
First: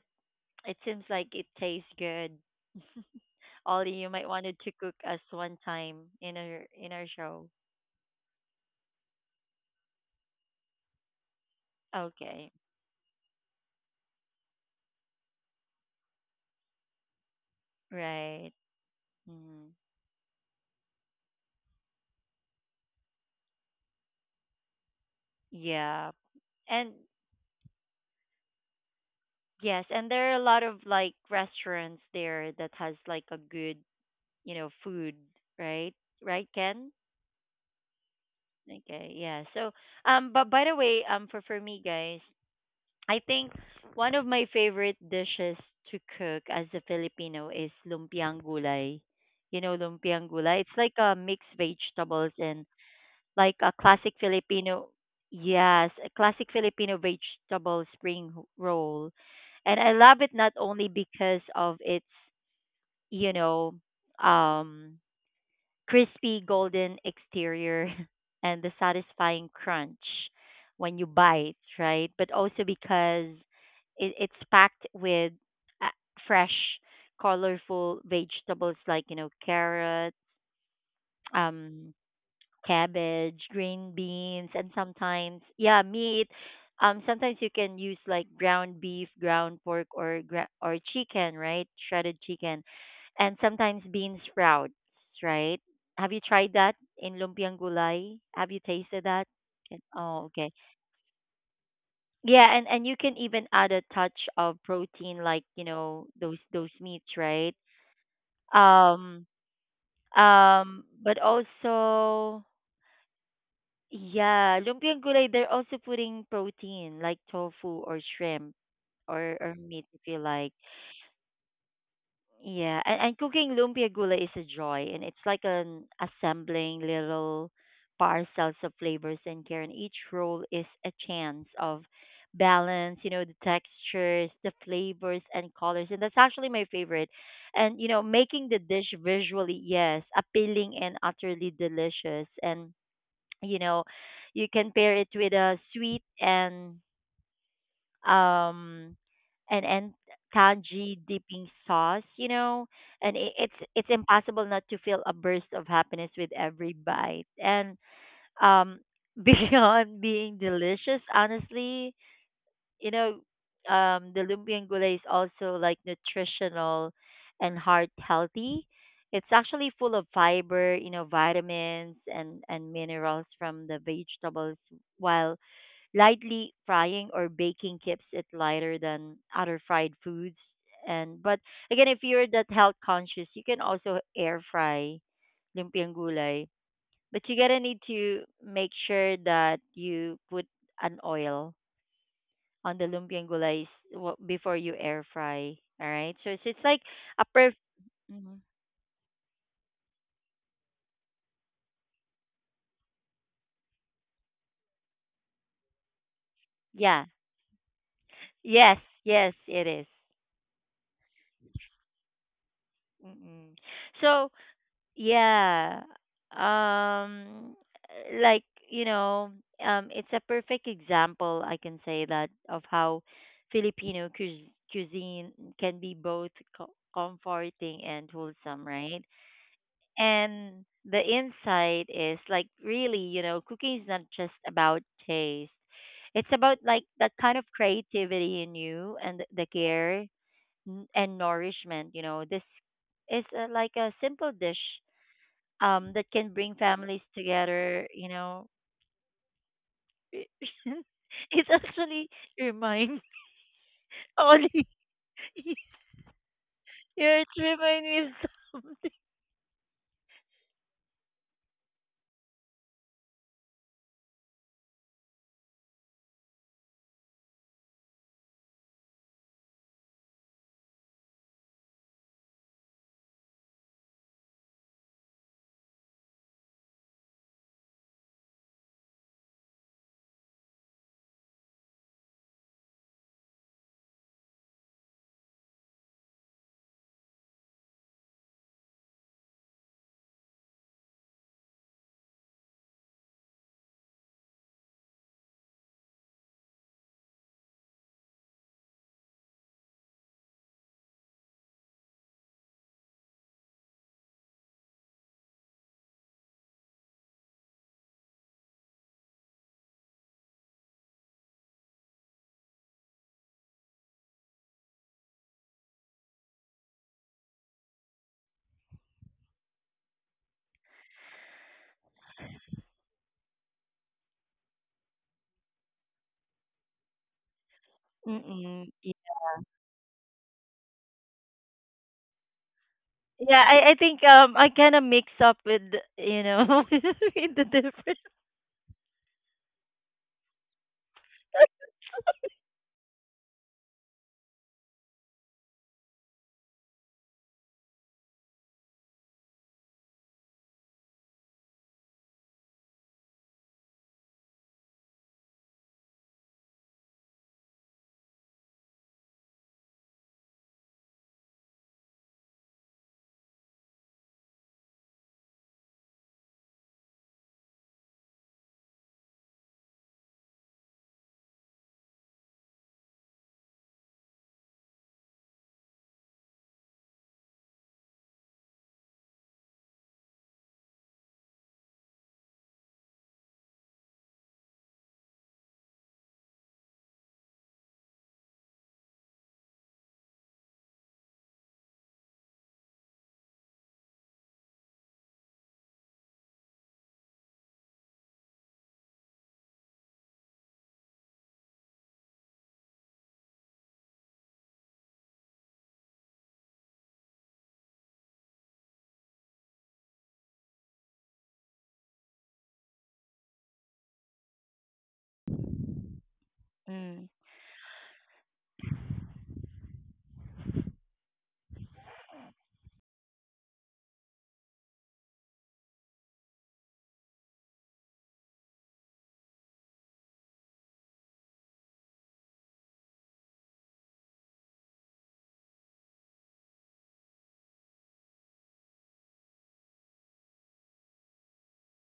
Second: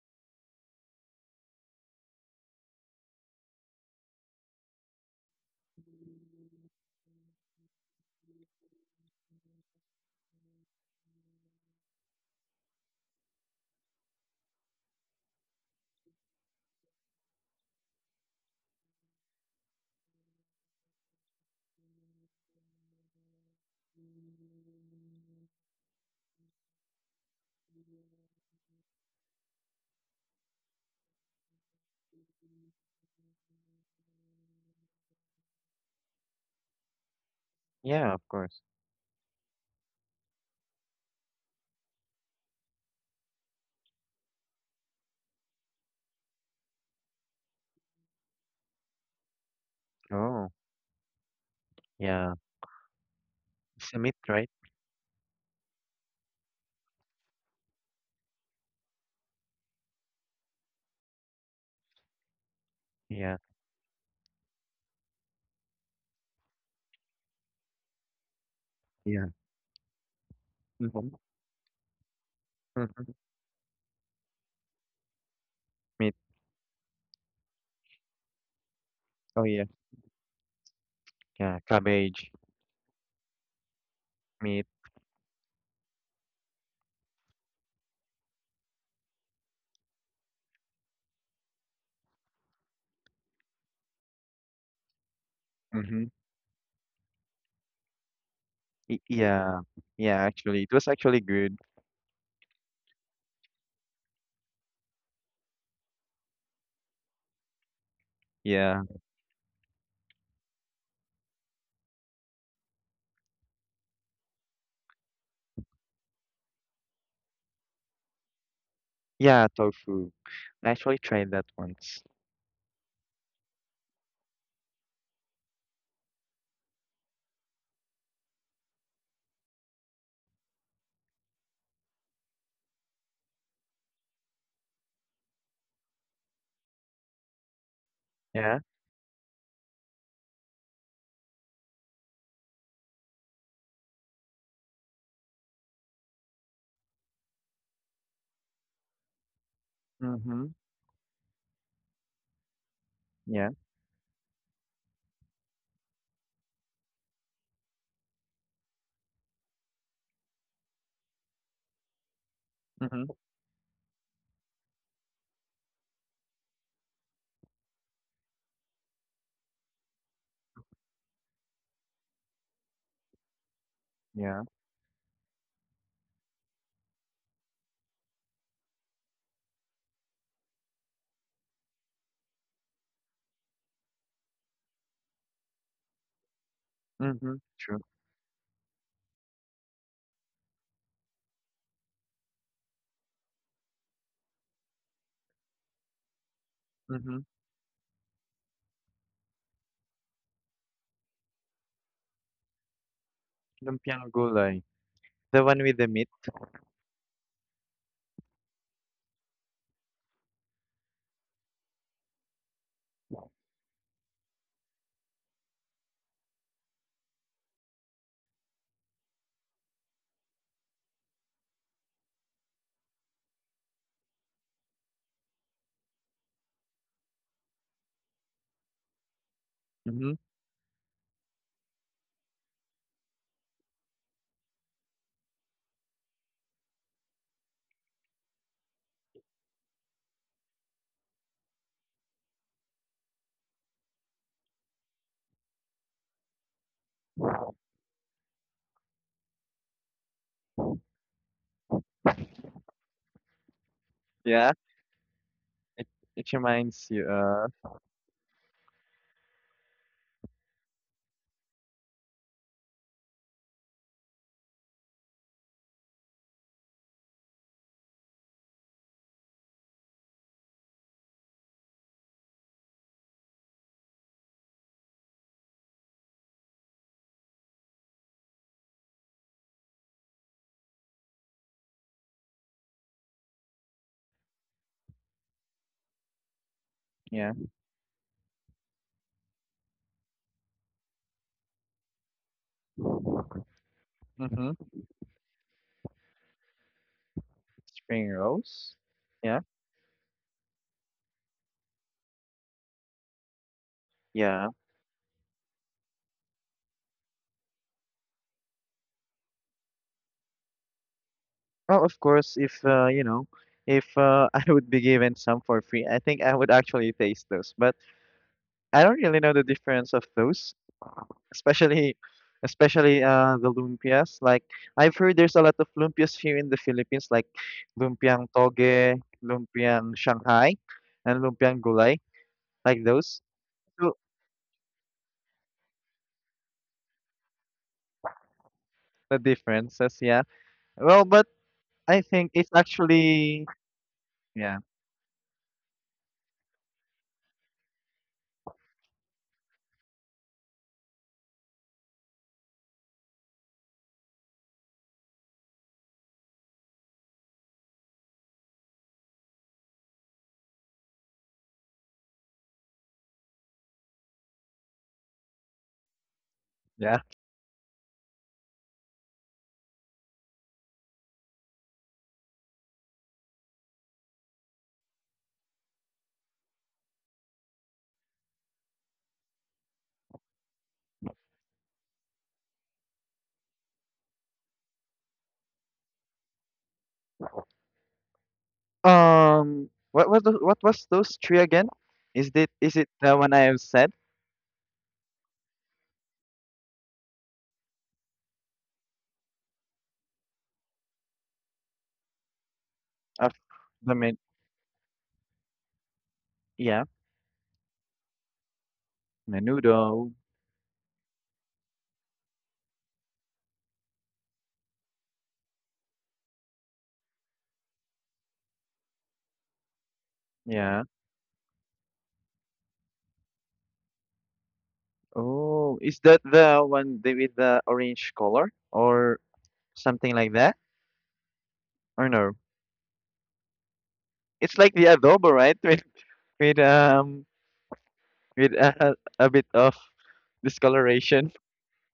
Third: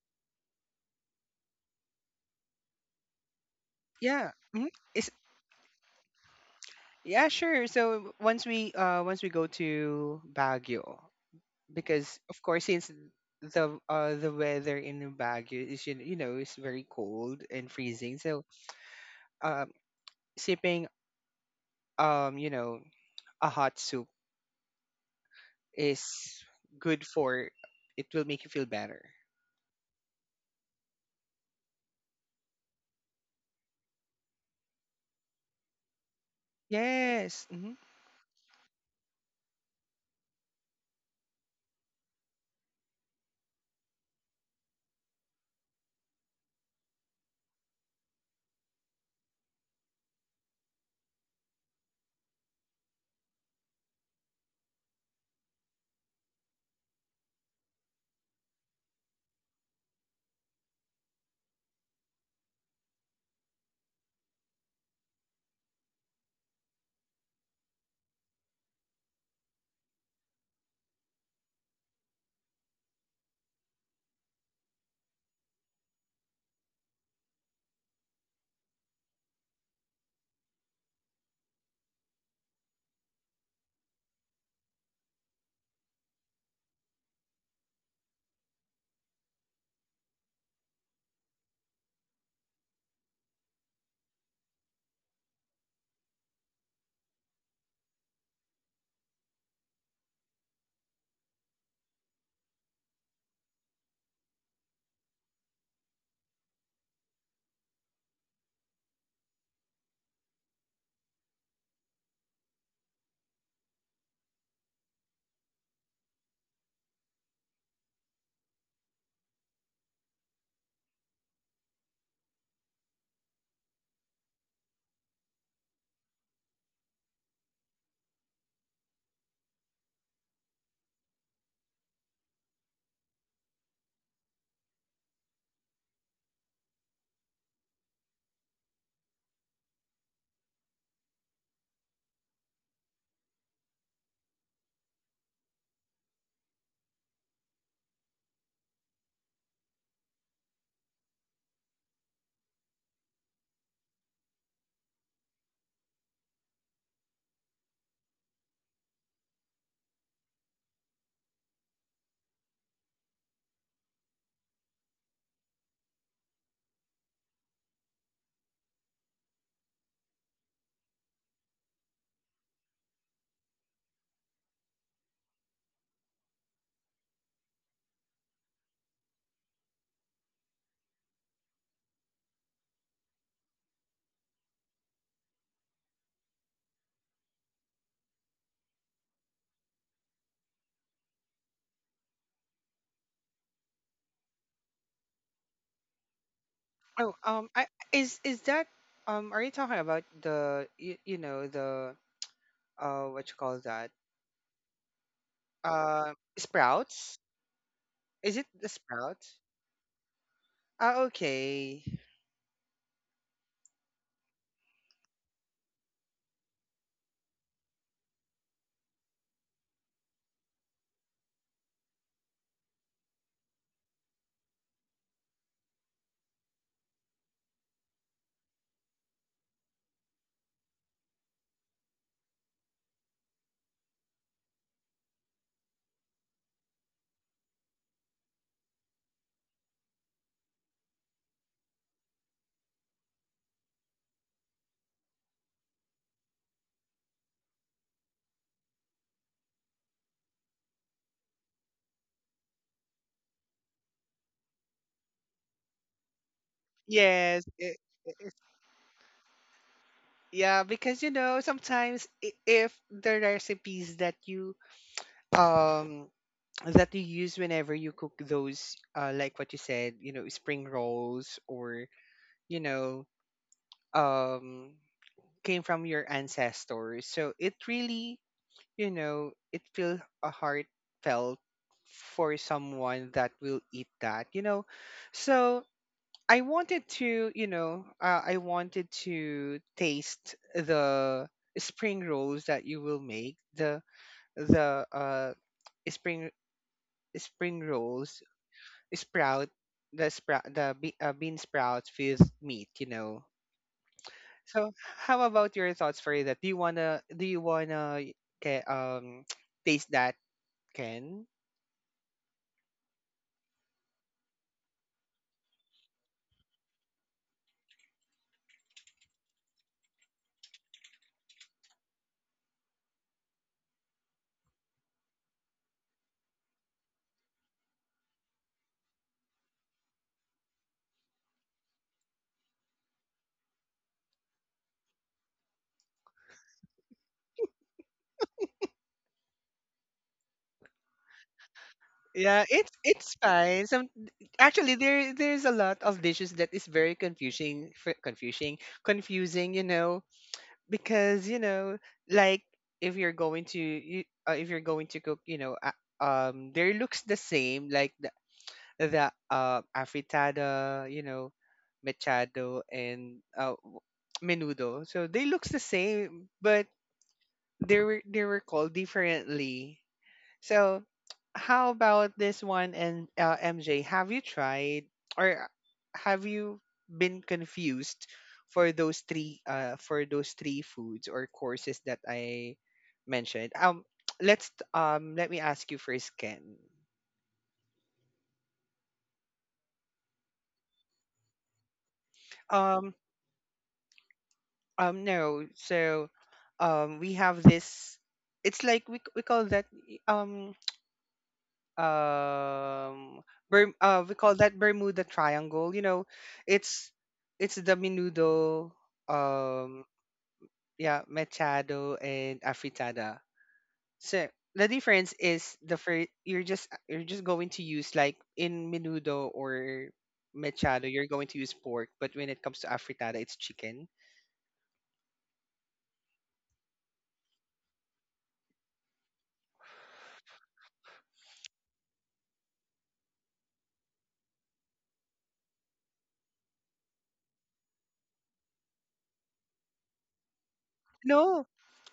it seems like it tastes good. Ollie, you might Yeah, wanted mhm. to cook Is us one time in our Yeah, show. sure. So once we go to Baguio, because of Okay. course since the weather in Baguio is you know is very cold and freezing, so Right. um Mm, sipping you know a hot soup is yeah. And good for, it will make you feel better. yes, and there are a lot of like restaurants there that has like a good, you know, food, right? Right, Ken? Yes. Yeah, of course. Okay, yeah. So, but by the way, for me, guys. I think one of my favorite dishes to cook as a Filipino is lumpiang gulay. You know, lumpiang Oh. gulay. It's like a mixed vegetables Yeah. and like a It's a meat, classic right? Filipino, yes, a classic Filipino vegetable spring roll. And I love it not only because of its, you Yeah. know, um crispy golden exterior and the Yeah. satisfying crunch when you Mm-hmm. bite, right? But also Mm-hmm. because it's packed with uh, Meat. fresh, colorful vegetables like you know Oh, yeah. carrot, Yeah. um, Cabbage. cabbage, green beans, Meat. and sometimes yeah meat. Sometimes you can use like ground beef, ground pork, or chicken, right? Shredded chicken, and sometimes bean sprouts, right? Mm-hmm. Have you tried that in lumpiang gulay? Have you tasted that? Yeah, yeah, Oh, okay. actually, it was actually good. Yeah, and you can even add a touch of protein, like you know those meats, right? Yeah, Um, but also yeah, lumpia and gulay, they're also putting protein like tofu or shrimp yeah, or meat if tofu. you like. I actually tried that once. Yeah, and cooking lumpia gulay is a joy, and it's like an assembling little parcels of flavors and care, and each roll is a chance of balance, you know, the textures, the flavors, and colors, and that's actually my favorite. And you know, making the Yeah. dish visually, yes, appealing and utterly delicious, and you know you can pair it with a sweet and um and and Mm-hmm. tangy dipping sauce, you know, and I Yeah. it's impossible not to feel a burst of happiness with every bite and um beyond being delicious, honestly, you know, Mm-hmm. The lumpiang gulay is also like nutritional and heart healthy. It's actually full of fiber, you know, vitamins and minerals from the Yeah. vegetables, while lightly frying or baking keeps it lighter than other fried foods. And but again, if you're that health conscious, you can also air fry lumpiang gulay. But Mm-hmm. you gotta need True. to make sure that you put an oil on the lumpia and gulay is before you air fry. All right. So it's like Oh, Mm-hmm. a perf. I Mhm. is that are you talking about you know, the what you call that? Lumpiang gulay, the one with the meat. Uh, Yeah. sprouts? Is it the Yes. Yes, sprouts? it is. Ah, okay. Mm-mm. So yeah, um, like you know, it's a perfect example. I can say that of how Filipino cuisine can be both comforting and wholesome, right? Mm-hmm. And the insight is like really, you know, cooking is not just about taste. It's about like that kind of creativity in you and the care and nourishment, you know. This is like a simple dish that can bring families together, you know. It actually reminds Yeah, Ollie, it it reminds you. yeah, it Yes. Uh. Reminds it, me it's- of something. yeah, because you know sometimes if the recipes um that you use whenever you cook those, uh, like what you said, you know, spring rolls or you know um came from your ancestors. So it really, you know, it feels a heartfelt for someone that will eat that, you know. So I wanted to, Yeah. you know, I wanted to taste the spring rolls that you will make, the Mm-hmm. the uh spring spring Spring rolls, rolls. Yeah. sprout, sprout, the bean sprouts with meat, you know. Yeah. So how about your thoughts for that? Do you wanna get taste that, Ken? Oh, of course, if you know, if I would be given some for free, I think I would actually taste those. But I don't really know the difference of those, especially, especially the lumpias. Like, I've heard there's a lot of lumpias here in the Philippines, like lumpiang Mm-mm. toge, lumpiang Shanghai, and lumpiang gulay, like those. Yeah, I So think I kind of mix up with you know with the different. the differences, yeah. Well, but I think Yeah, it's it's actually, fine. Some yeah. Actually there's a lot of dishes that is very confusing, confusing. You know, because you know, like if you're going to if you're going to cook, there looks the same like the afritada, you know, machado and menudo. So they looks the same, but Yeah. they were called differently. So, how about this one and MJ? Have you tried, or have you been confused for those three foods or courses that I mentioned? Let's let me ask you first, Ken. What was the what was those three again? Is it Um, the one I have said no. So, we have this. It's like we we call that. um. um of the we men? call that Bermuda Triangle. You know, Yeah, it's it's the menudo, um menudo. yeah, machado and afritada. So the difference is the first you're just you're Mm. just going to use like in menudo or Yeah. machado you're going to use pork, but when it comes to afritada it's chicken. Oh, is that the one with the orange color or something like that? Or no? It's like the adobo, right? With um with a bit of discoloration. No,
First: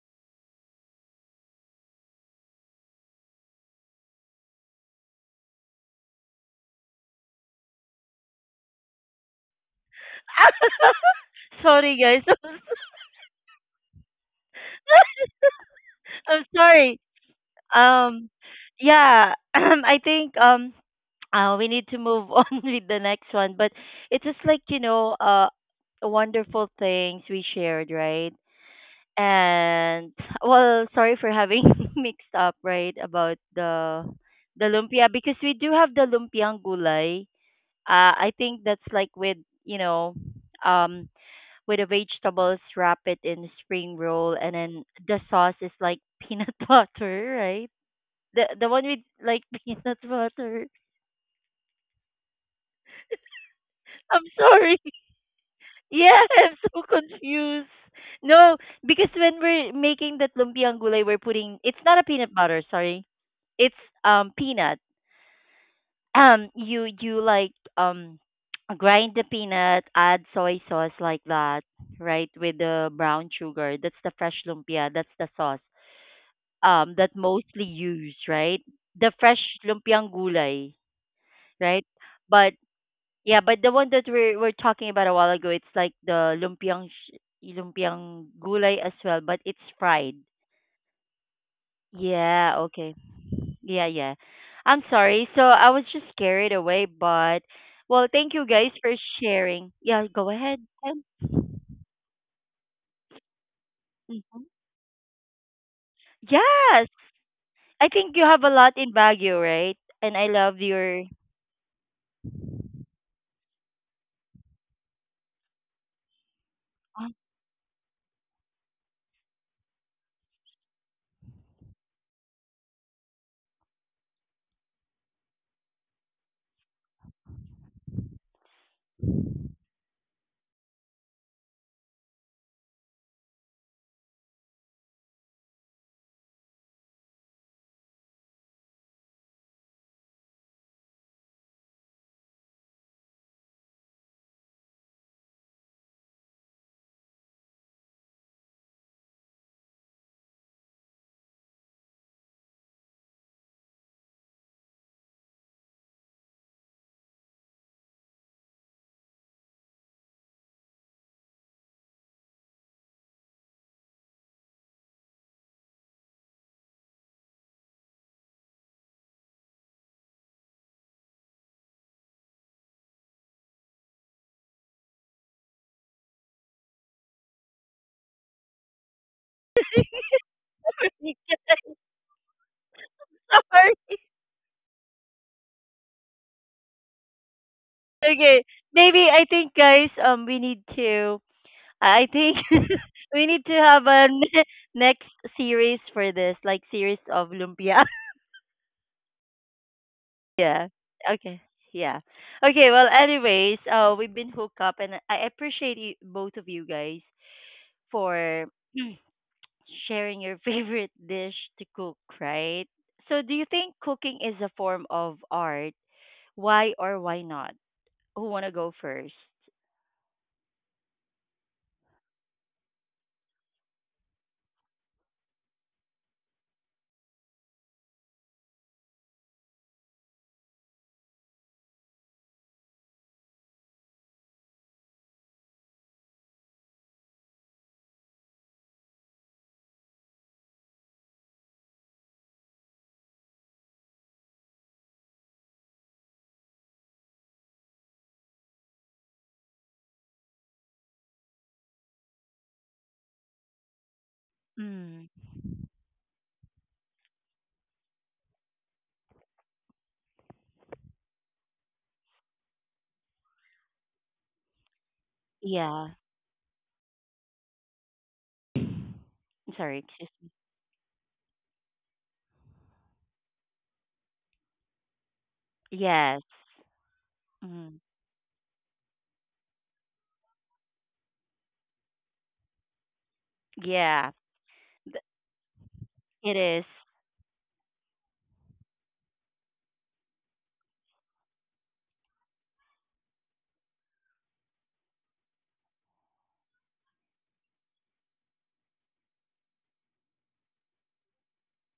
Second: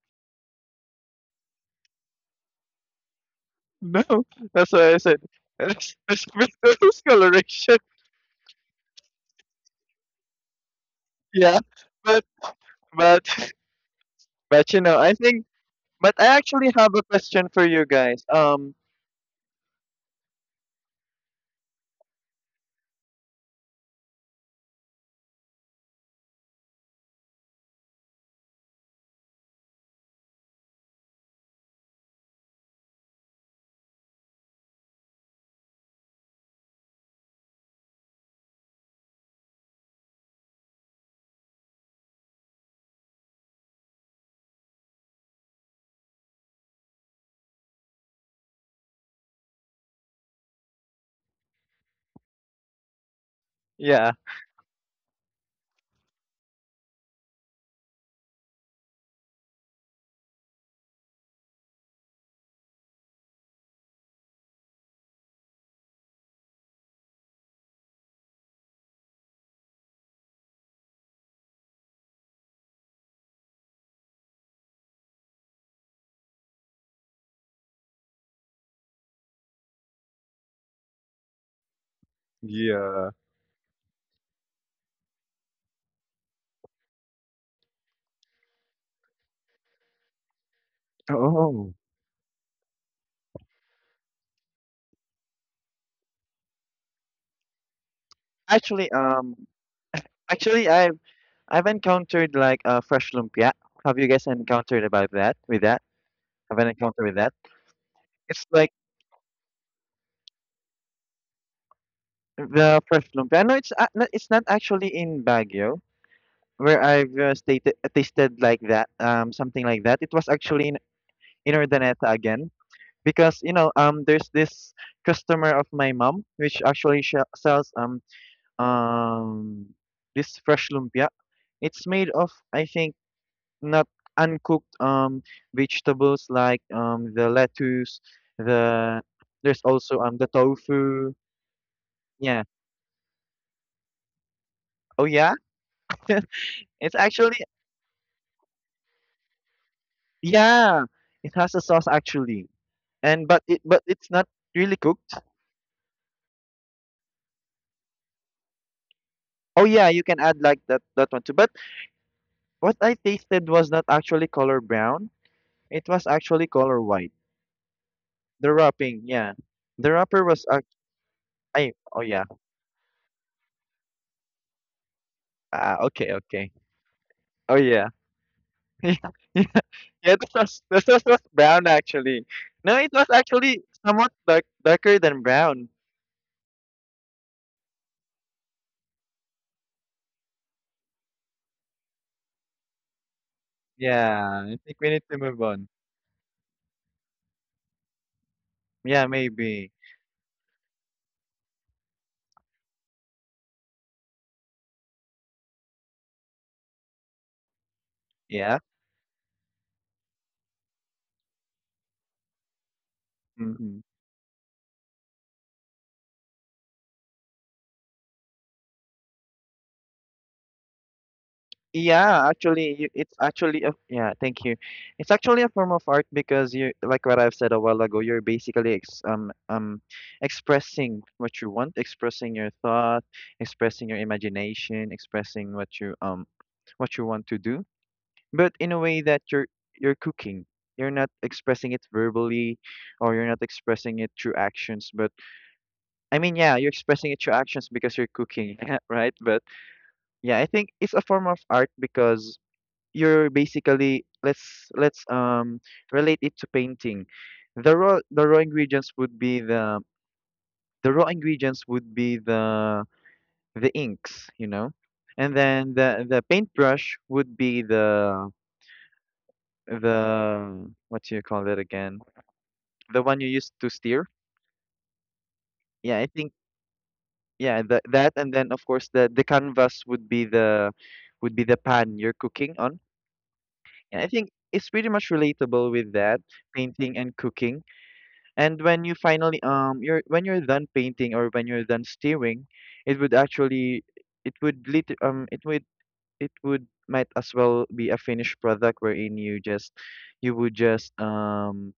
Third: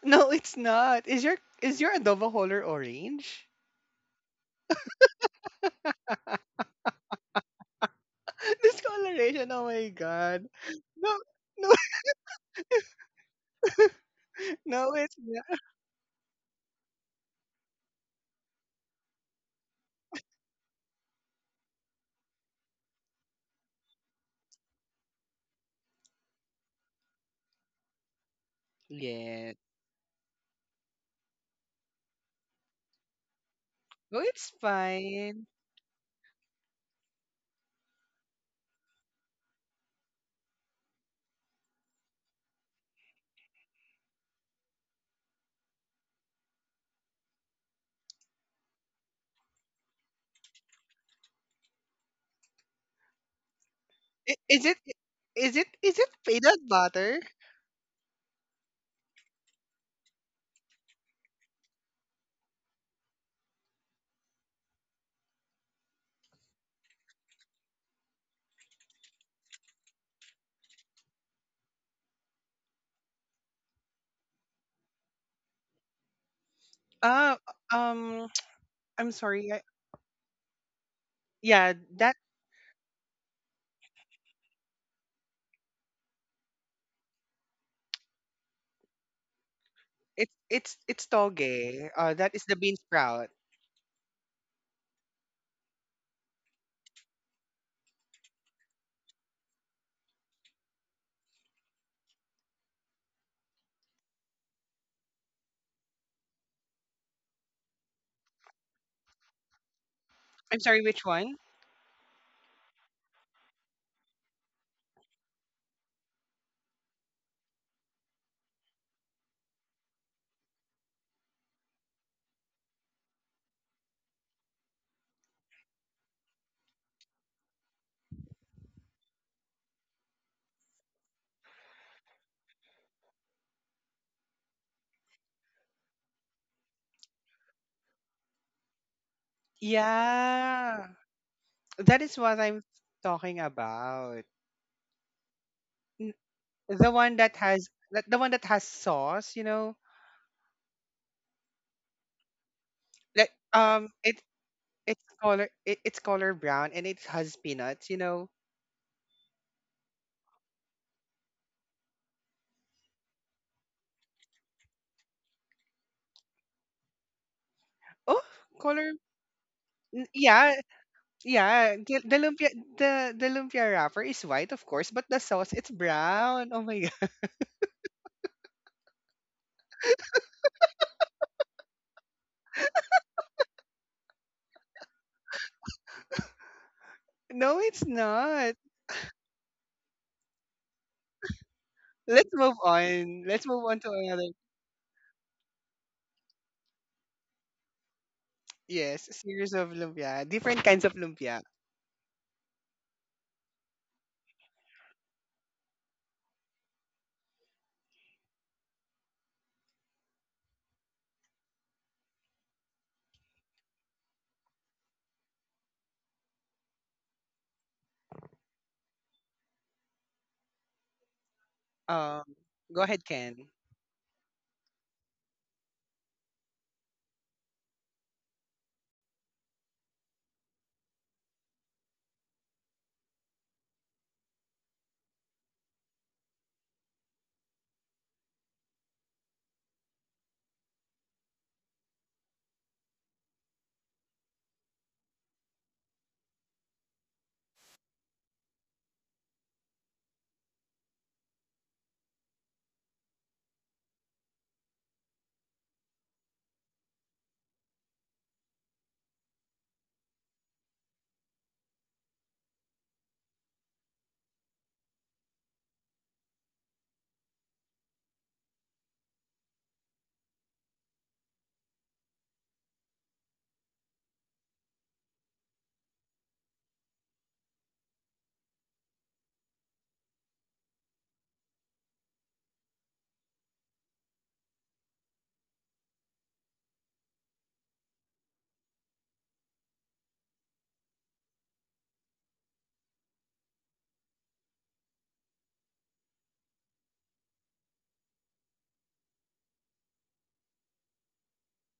no, it's not. Is your adobo color orange? No, that's what I said. There's a bit of discoloration. Discoloration. Oh my god. No, Yeah, no. Sorry guys, but but but, you No, know, I it's think. not. But I I'm actually have sorry. a question for you guys. Um, yeah, I think we need to move on with the next one, but it's just like you know wonderful things we shared, right? Yeah. And well, sorry for having mixed up, right, about Oh, it's the lumpia because fine. we do have the lumpiang gulay, I think that's like with you know um with the vegetables wrap it in spring roll, and then the sauce is like peanut butter, right, the one with like peanut butter. Yeah. I'm I- Is it sorry. is it is it Yeah, I'm peanut so butter? confused. No, because when we're making that lumpiang gulay we're putting, it's not a peanut butter, sorry, it's peanut, you like grind the peanut, add soy sauce like that, right, with the brown sugar. That's the fresh lumpia, that's the sauce that Uh mostly used, um right, I'm the fresh sorry. Lumpiang gulay, Yeah, right? that But Yeah. yeah, but the one that we're talking about a while ago it's like the lumpiang gulay as well, but it's fried. it's it's Oh. toge. Uh, that is the Yeah, bean okay. sprout. Yeah, yeah. I'm sorry. So I was just carried away, but well, thank you guys Actually, for um, sharing. Yeah, go ahead. actually, I've encountered like, fresh lumpia. Have you guys Mm-hmm. encountered about that? With that, have an Yes, encounter with that? I think you have It's a like lot in Baguio, right? And I I'm love sorry, which your. one? the fresh lumpia. No, it's no, it's not actually in Baguio where I've stated tasted like that. Something like that. It was actually in Urdaneta again, because, you know, there's this customer of my mom which actually sells um this fresh lumpia. It's made of, I think, not uncooked vegetables, like the lettuce, the there's also the Yeah. tofu, That is what yeah. I'm talking about. Oh, yeah. N- The It's one that actually, has, that the one that has sauce, you know? yeah, it has a sauce actually, and Like but it but it's not really it's cooked. It's color brown and it has peanuts, you know. Oh, yeah, you can add like that one too, but what I tasted was not actually color brown. It was actually color white, Oh, the color wrapping, yeah, the wrapper was yeah, I. yeah, Oh, the yeah. lumpia, the lumpia wrapper is white, of course, but the sauce it's Ah, okay, okay. brown. Oh my god. Oh, yeah. Yeah, yeah, this was brown actually. No, it was actually Sorry. somewhat darker than brown. No, it's Okay, not. maybe I think guys, we need to. I Let's think move we on. need Let's to move on have to a another. Yeah, I think we need next to move on. series for this, like series of lumpia. Yeah, Yes, series of maybe. lumpia, different Yeah. kinds of Okay. lumpia. Yeah. Okay. Well, anyways, we've been hooked up, and I appreciate you, both of you guys for Yeah. sharing your favorite dish to cook. Right. So, do you think Hmm. cooking is a form of art? Why or why not? Who wanna go first? Um, Yeah, actually, go ahead, it's Ken. actually a yeah. Thank you. It's actually a form of art because you, like what I've said a while ago. You're basically expressing what you want, expressing your thought, expressing your imagination, expressing what you want to do, but in a way that you're cooking. You're not expressing it verbally, or you're not expressing it through actions, but I mean, yeah, you're expressing it through actions because you're cooking, right? But yeah, I think it's a form of art because you're basically, let's let's Mm. um relate it to painting. The raw, the raw ingredients would be the raw ingredients would be the inks, you know, and then Yeah. the paintbrush would be the Sorry. Excuse me. the what do you call it again? The one you used to steer? Yeah, I Yes. think, yeah, Mm. that, and then of course the canvas would be the pan you're cooking on. And I Yeah. think it's pretty much relatable with that, It is. painting and cooking. And when you finally you're when you're done painting, or when you're done steering, it would actually it would lit it would might as well be a finished product, wherein you would just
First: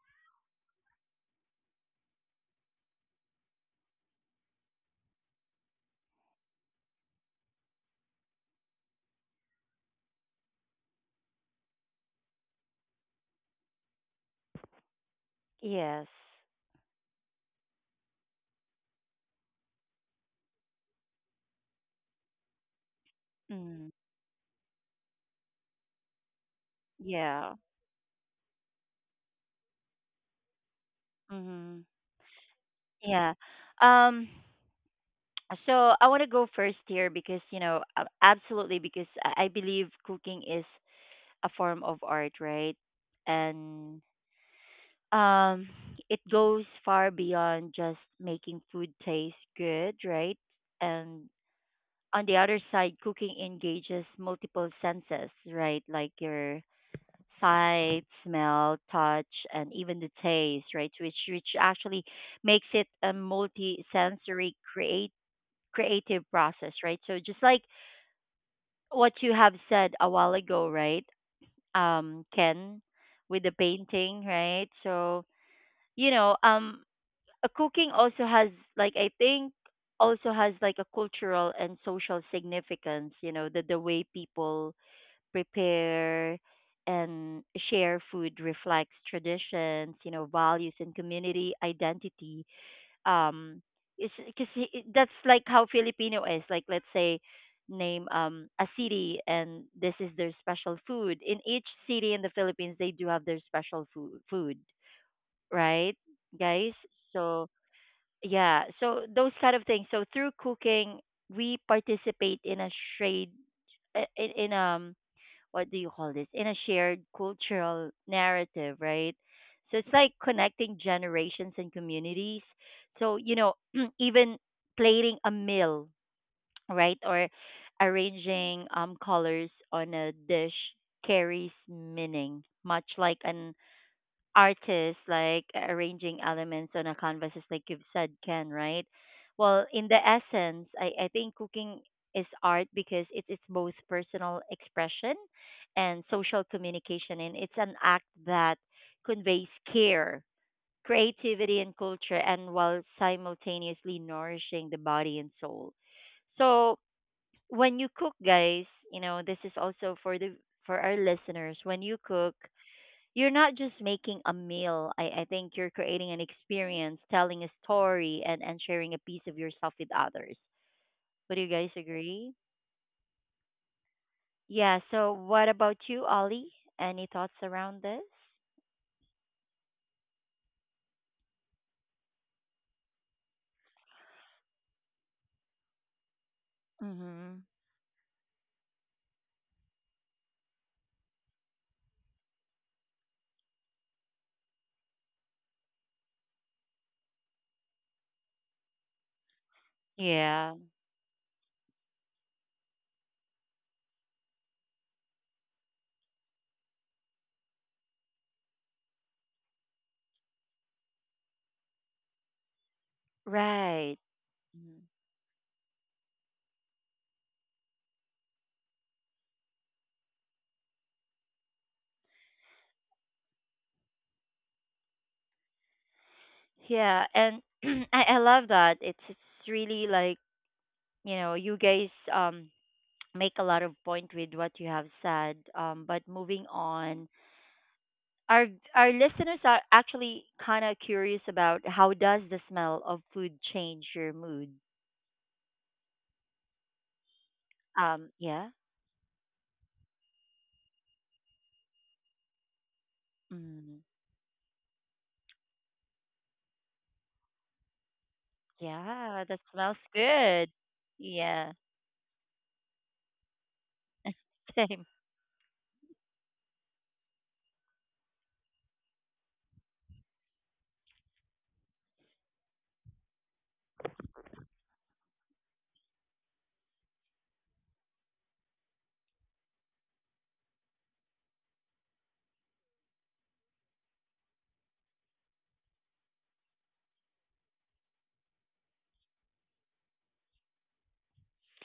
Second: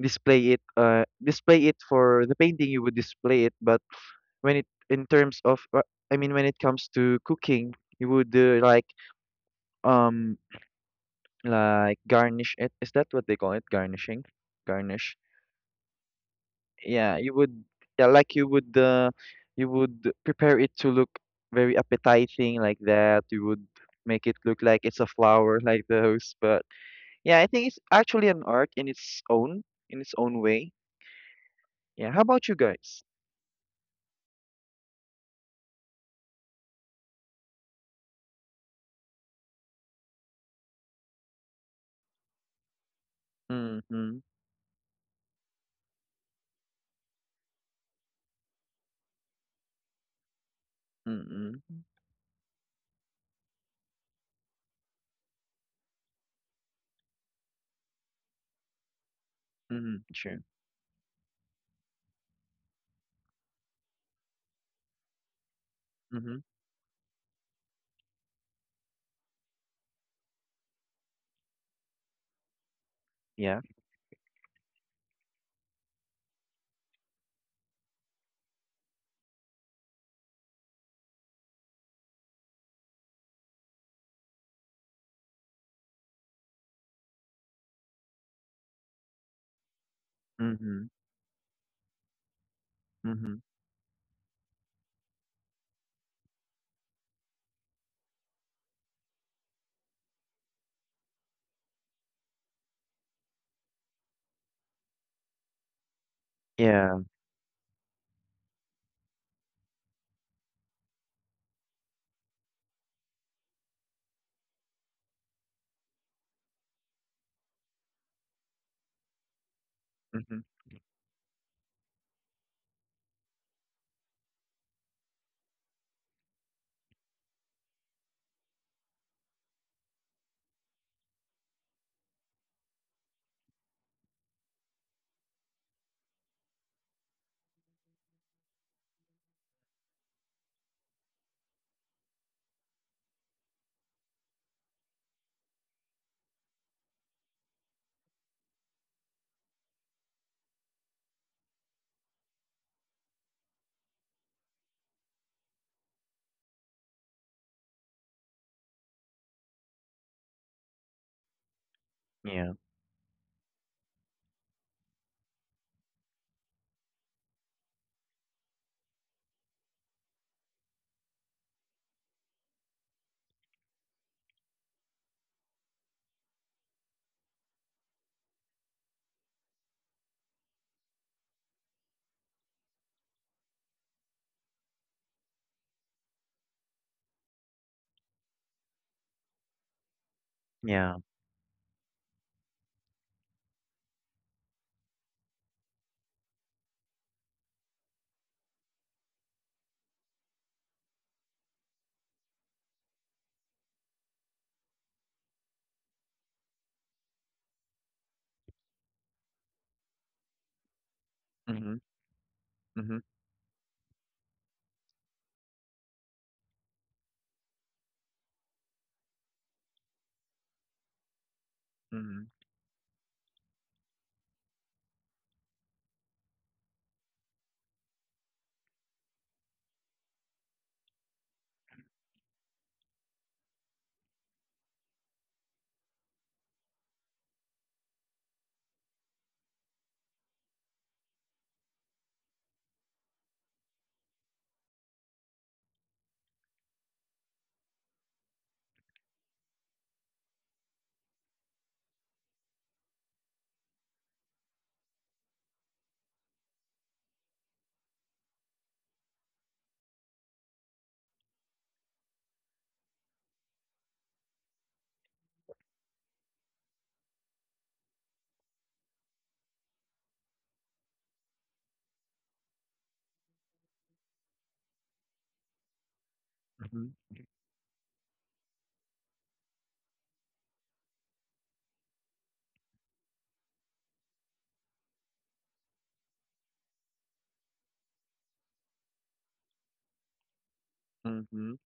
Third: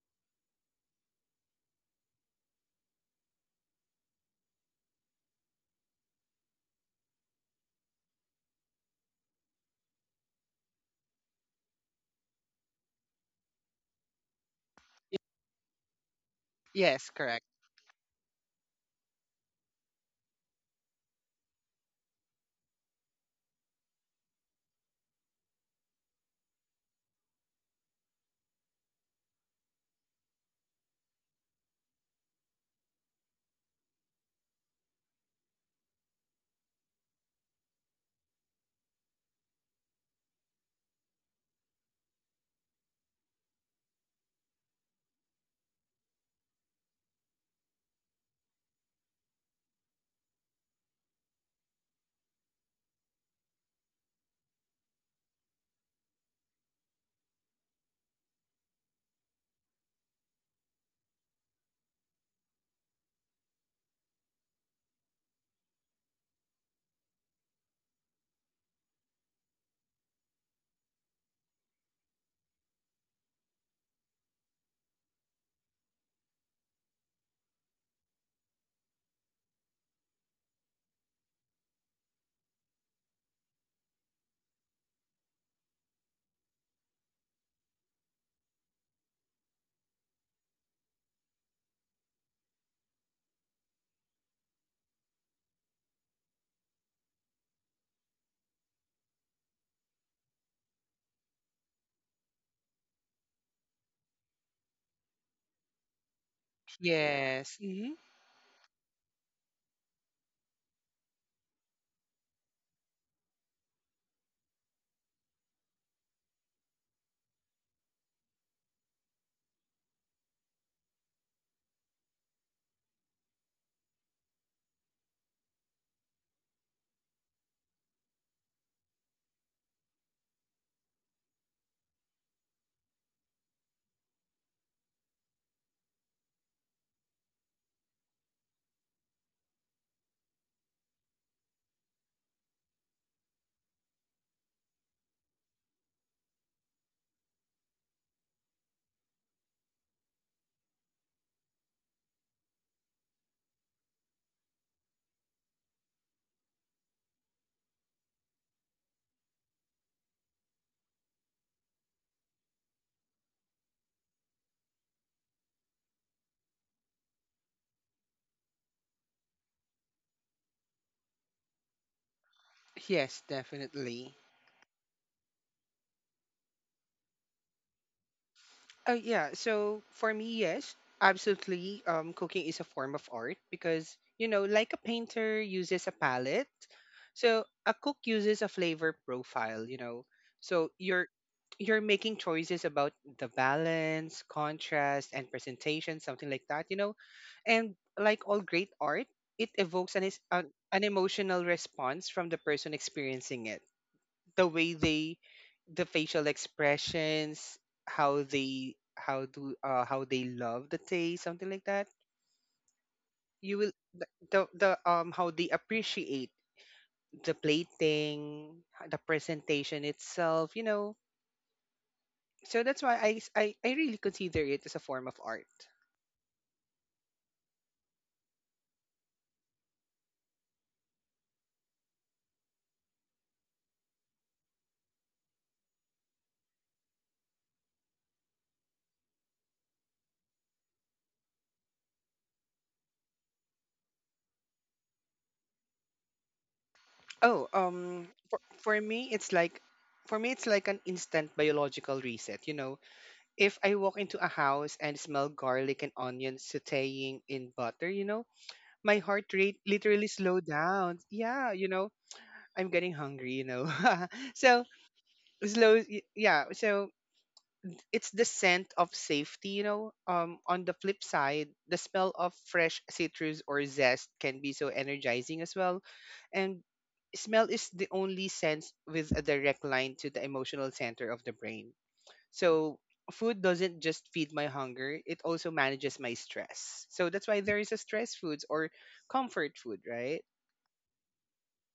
display it for the painting, you would display it. But when it, in terms of, I mean, when it comes to cooking, you would, um like, garnish it. Is that what they call it? Garnishing, garnish. Yes. Yes, Yeah, you correct. would, yeah, like you would prepare it to look very appetizing like that. You would Mm. make it look like it's a flower, like those. But yeah, I Yeah. think it's actually an art in its own way. Mm. Yeah. How about you guys? Yeah. Um. So I want to go first here because you know absolutely, because I believe cooking is a form of art, right? And Mm-hmm. um, it goes far beyond just making food taste good, right? And Mm-hmm. on the other side, cooking engages multiple senses, right? Like your sight, smell, touch, and Mm-hmm. even the Sure. taste, right? Which actually makes it a multi-sensory create creative Mm-hmm. process, right? So just like what you have said a while ago, right? Ken, with the Yeah. painting, right? So you know, cooking also has like I think also has like a cultural and social significance. You know, the way people prepare and share food reflects traditions, you know, values Mm-hmm. and community identity, Mm-hmm. um it's because that's like how Filipino is, like let's say name a city and this is their special food. In each city in the Philippines they do have their special food, right, guys? Yeah. So Yes. Hmm. yeah, so those kind of things, so through cooking we participate in a trade, in what do you call this, in a shared cultural narrative, right? So it's like Mhm. connecting generations and communities, so you know even plating a meal, right, or arranging colors on a dish carries meaning, much like an artists like arranging elements on a canvas, is like you've said, Ken, right? Well, in the essence, I think cooking is art because it's both personal expression and social communication, and it's an act that conveys care, creativity, and culture, and while simultaneously nourishing the body and soul. So when you cook, guys, you know, this is also for the for our listeners, when you cook Yeah. you're not just making a meal. I think you're creating an experience, telling a story, and sharing a piece of yourself with others. Would you guys agree? Yes, definitely. Yeah. So, what about you, Ollie? Any thoughts around this? Oh yeah. So for me, yes, absolutely. Cooking is a form of art because you know, like a painter uses a palette, so Mm-hmm. a cook uses a flavor profile. You know, so Yeah. you're making choices about the balance, contrast, and presentation, something like that. You know, and like all great art, it evokes Yeah. an emotional response from the person experiencing it. The way they, the facial expressions, how do how they love the taste, something like that. Mhm. Mhm. You will Right. The Mhm. How they appreciate the plating, the presentation itself, you know. Mhm. So that's why I really consider it as a form of art. Yeah. And I love that. It's really like, you know, you guys um, make a lot of point with what you have said. But moving on, our our listeners are actually kind of curious about how does the smell of food change your mood. Oh, Yeah. for me it's like, an instant biological reset, you know. If I Mm, walk into a house and smell garlic and onions sauteing in butter, you know, my yeah, heart that rate smells literally slowed good. down. Yeah, Yeah. you know, I'm getting hungry, you know. so Same. Yeah, so it's the scent of safety, you know. On the flip side, the smell of fresh citrus or zest can be so energizing as well. And Mhm. smell is the only sense with a direct line to the emotional center of the brain. So food doesn't just feed my hunger, it also manages my stress. So that's why there is a stress foods or comfort food, right? Mhm.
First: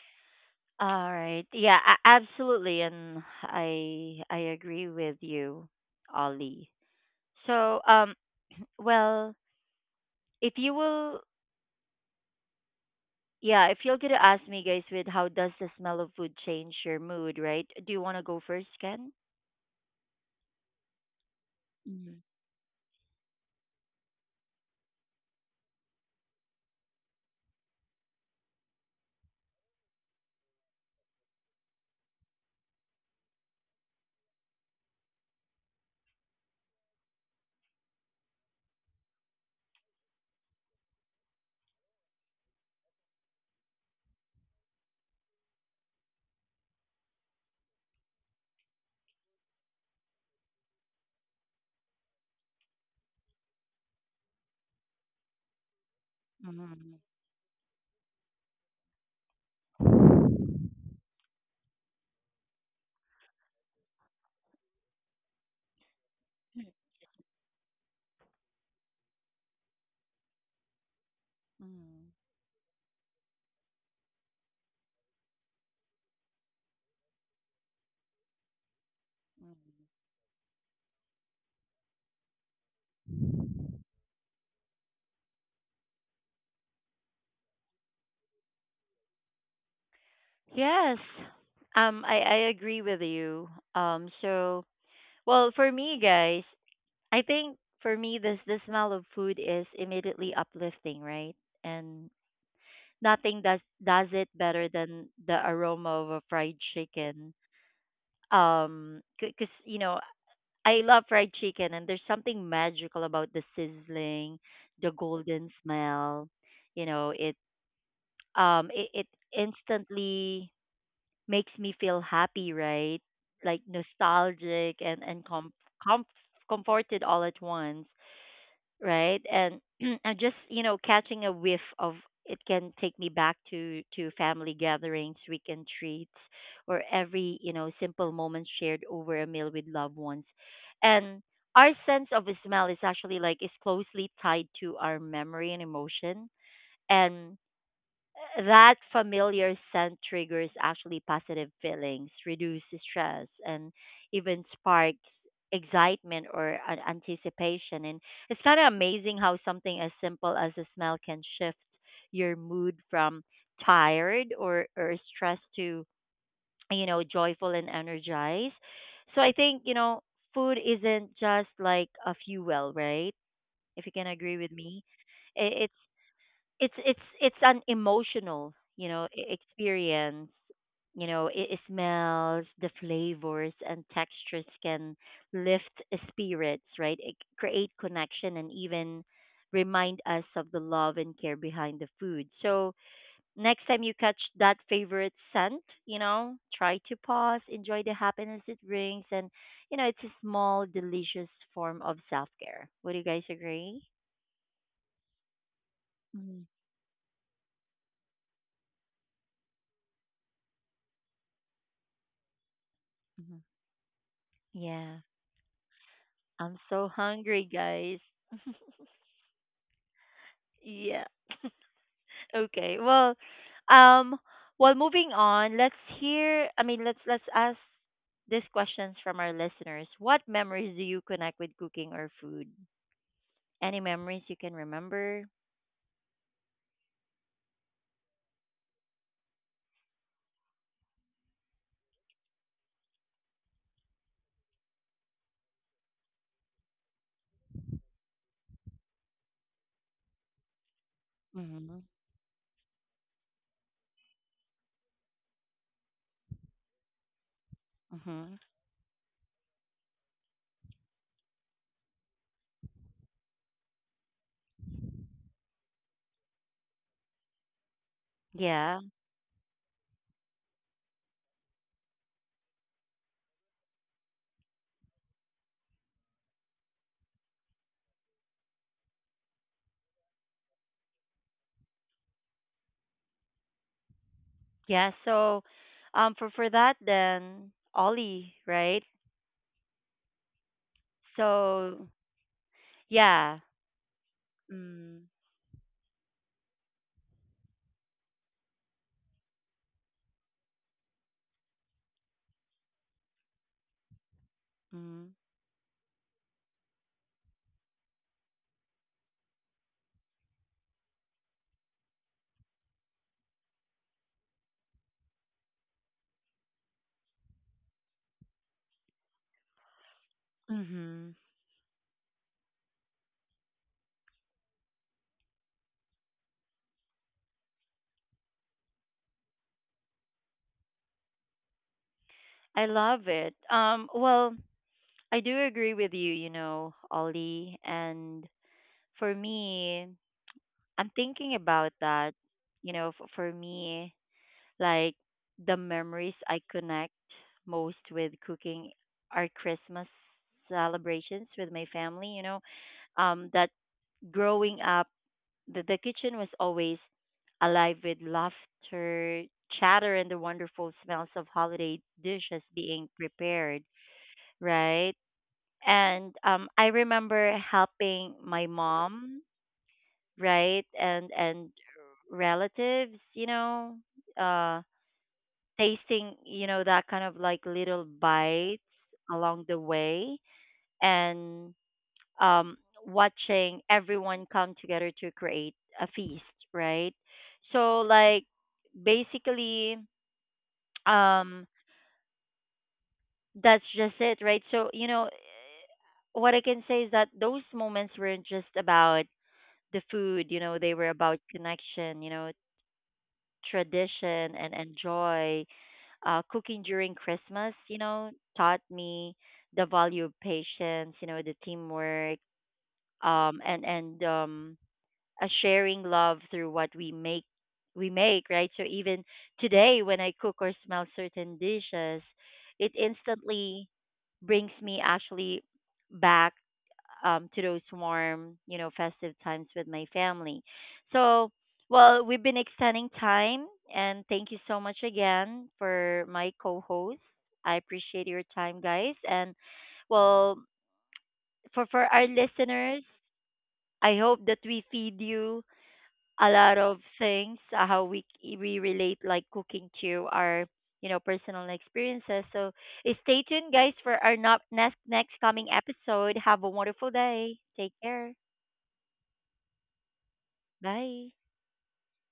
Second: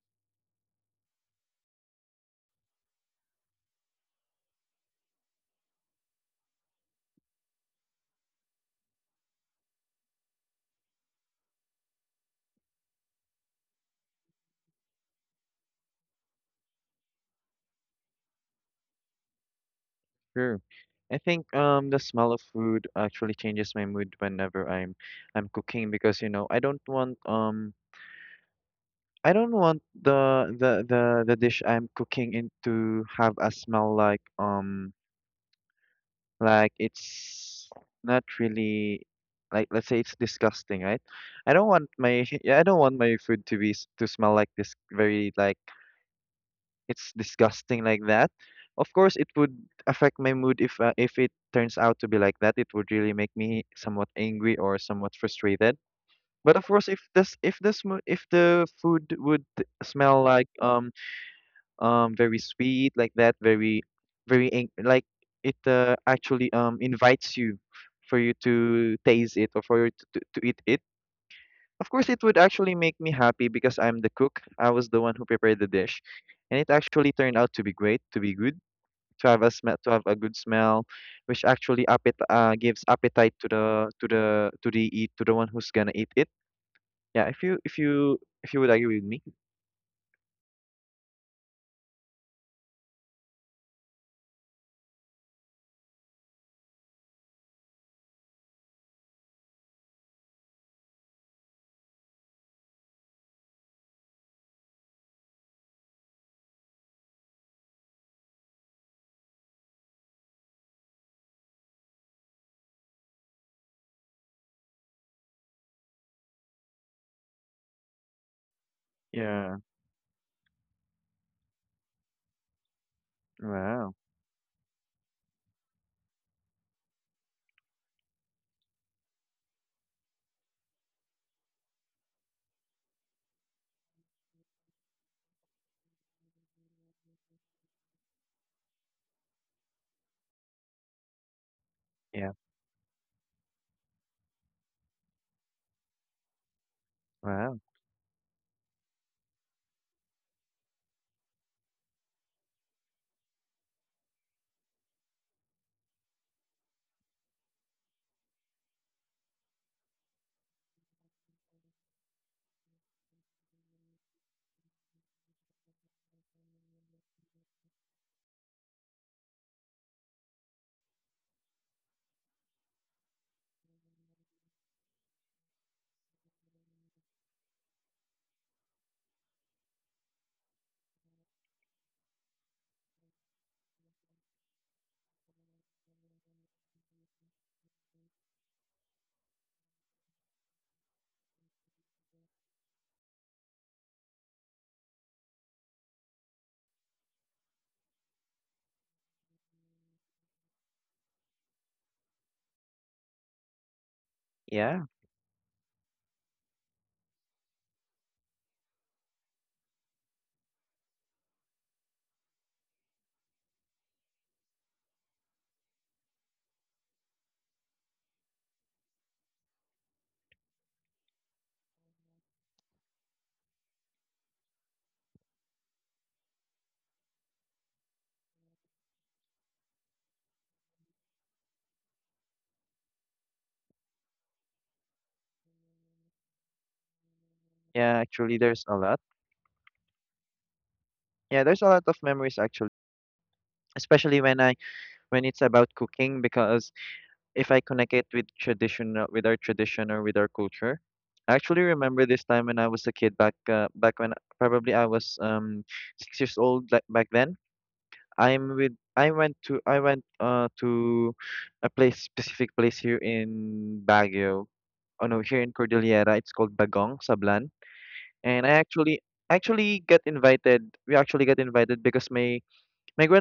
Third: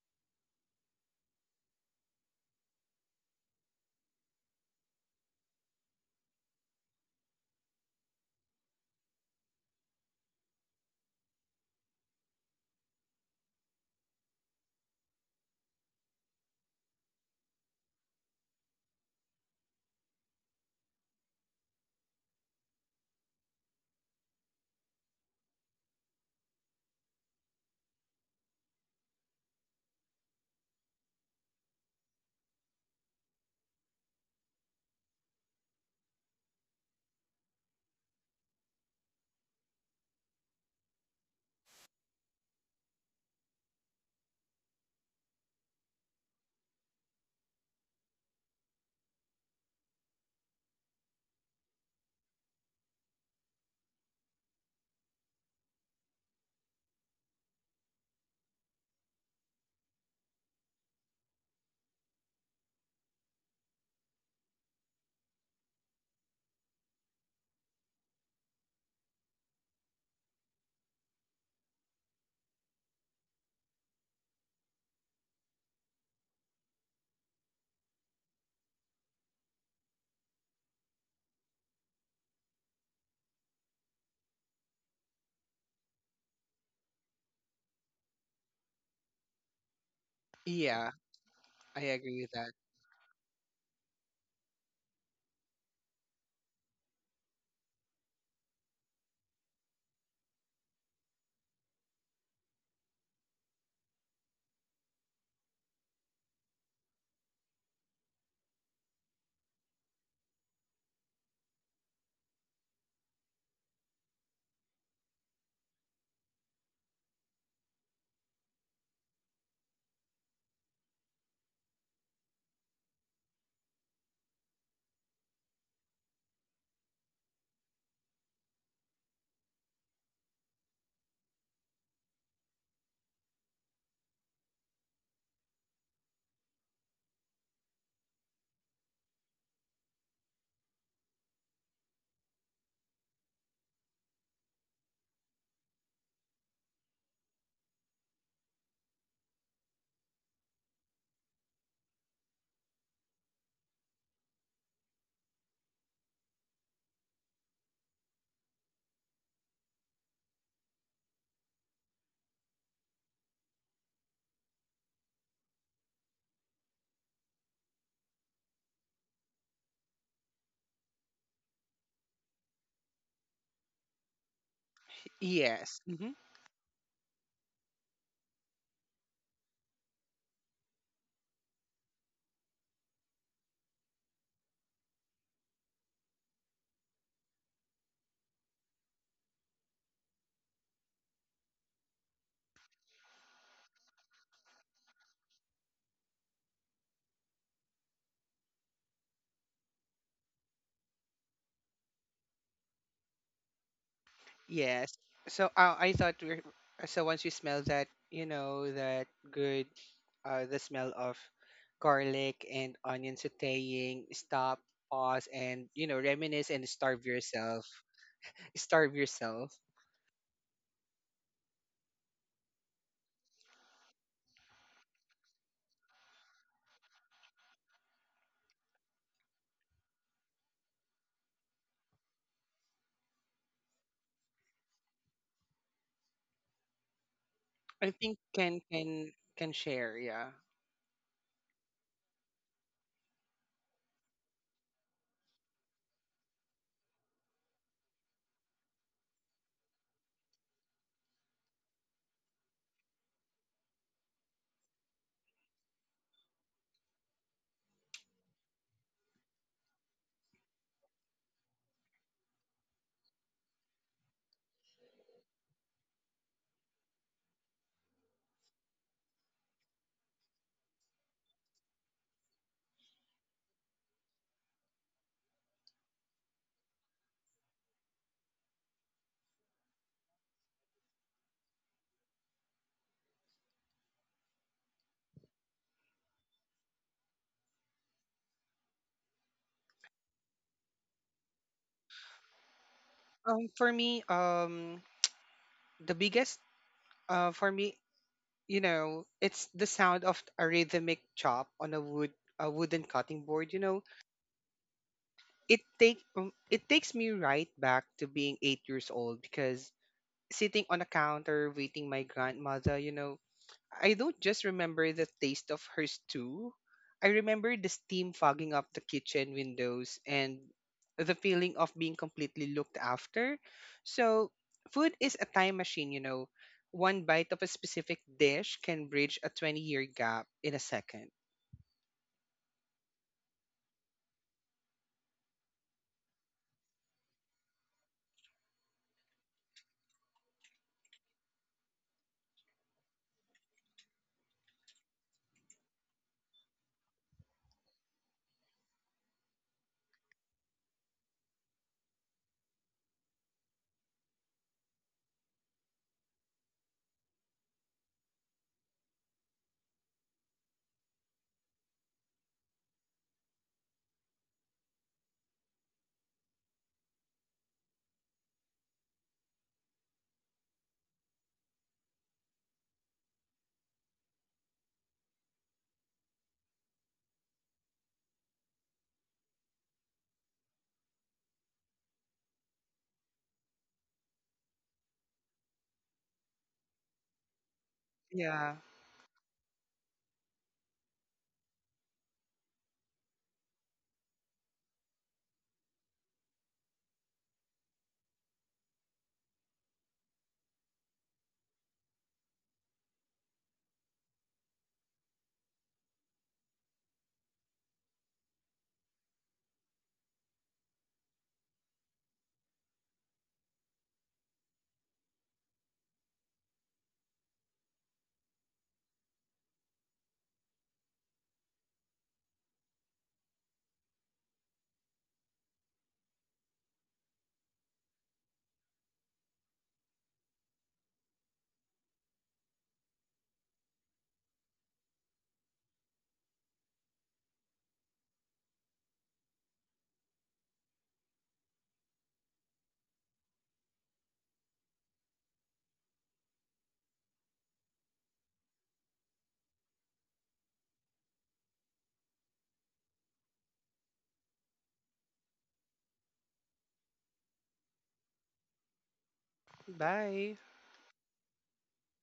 All right, yeah, absolutely, and I agree with you, Ollie. So well, if you will, yeah, if you're gonna ask me, guys, with how does the smell of food change your mood, right? Do you want to go first, Ken? Sure. I think the smell of food actually changes my mood whenever I'm cooking, because, you know, I don't want, I don't want the dish I'm cooking in to have a smell like, it's not really, like, let's say, it's disgusting, right? I don't want my yeah, I don't want my food to be to smell like this, very like it's disgusting like that. Of course, it would affect my mood if it turns out to be like that. It would really make me somewhat angry or somewhat frustrated. But of course, Mm-hmm. if the food would smell like very sweet like that, very very ang- like it actually invites you for you to taste it, or for you to eat it. Of course, Mm. it would actually make me happy because I'm the cook. I was the one who prepared the dish, and it actually turned out to be great, to be good, to have a smell, to have a good smell, which actually appet gives appetite to the one who's gonna eat it. Yeah, if you would agree with me. Yeah, Yes. I agree with I that. agree with you. So, well, for me, guys, I think for me, this the smell of food is immediately uplifting, right? And nothing does it better than the aroma of a fried chicken. Because you know, I love fried chicken, and there's something magical about the sizzling, the golden smell. You know, it it, it Yeah. instantly makes me feel happy, right? Like Wow. nostalgic and com- comforted all at once, right? And and just you know catching a whiff of it can take me back to family gatherings, weekend treats, or every you know simple moment shared over a meal with loved ones, and our sense Yeah. of smell is actually like is closely tied to our memory and emotion, and Wow. that familiar scent triggers actually positive feelings, reduces stress, and even sparks excitement or an anticipation. And it's kind of amazing how something as simple as a smell can shift your mood from tired or stressed to, you know, joyful and energized. So I think, you know, food isn't just like a fuel, right? If you can agree with me. It's Yes. Hmm. It's an emotional you know experience, you know it, it smells, the flavors and textures can lift spirits, right, it, create connection and even remind us of the love and care behind the food. So next time you catch that favorite scent, you know, try to pause, enjoy the happiness it brings, and you know it's a small delicious form of self-care. Would you guys agree? Yeah. Yes. So I thought Mm-hmm. we're so once we smell that, you know, that good the smell of garlic and onion sauteing, stop, Yeah, pause and you know, reminisce I'm and so starve hungry, yourself. guys. Starve yourself. Yeah. Okay. Well, um, well, moving on. Let's hear. I mean, let's ask these questions from our listeners. What memories do you connect with cooking or food? Any memories you can remember? I Yeah. think Actually, can there's a lot. can can share, yeah. Yeah, there's a lot of memories actually, especially when it's about cooking, because if I connect it with traditional with our tradition or with our culture. I actually Mhm. remember this time when I was a kid, back when probably I was 6 years old, like back then. Mhm. I went to a place specific place here in Baguio. Oh no, here in Cordillera. It's called Bagong Sablan, and I Yeah. actually get invited. We actually get invited because my grandmother Yeah. So, for that, then Ollie, right? So, yeah. For me, Mm. the biggest for me, you know, it's the sound of a rhythmic chop on a wooden cutting board, you know Mm. It takes me right back to being 8 years old because sitting on a counter waiting my grandmother, you know, I don't just remember the taste of her stew. I remember the steam fogging up the kitchen windows and Mhm. the feeling of being completely looked after. So food is a time machine, you know, one bite of a specific dish can bridge a 20-year gap in a second. I love it. Well. I do agree with you, you know, Ollie. And for me, I'm thinking about that. You know, for me, like the memories I connect most with cooking are Christmas celebrations with my family. You know, that growing up, the kitchen was always alive with laughter, chatter, and the wonderful smells of holiday dishes being prepared, right? And I remember helping my mom, right? And relatives, you know, uh tasting, you know, that kind of like little bites along the way, and um watching everyone come together to create a feast, right? So like Yeah, basically um that's just it, right? So, you know, what I can say is that those moments weren't just about the food, you know, they were about connection, you know, tradition and enjoy. Cooking during Christmas, you know, taught me the value of patience, you know, the teamwork, and a sharing love through what we make right, so even today when I cook or smell certain dishes it instantly brings me actually back, to those warm you know festive times with my family. So well, we've been extending time, and thank you so much again for my co-host. I appreciate your time, guys, and well, for our listeners, I hope that we feed you a lot of things, how we we relate like cooking to our you know personal experiences. So stay tuned, guys, for our not next next coming episode. Have a wonderful day, take care. bye. Bye.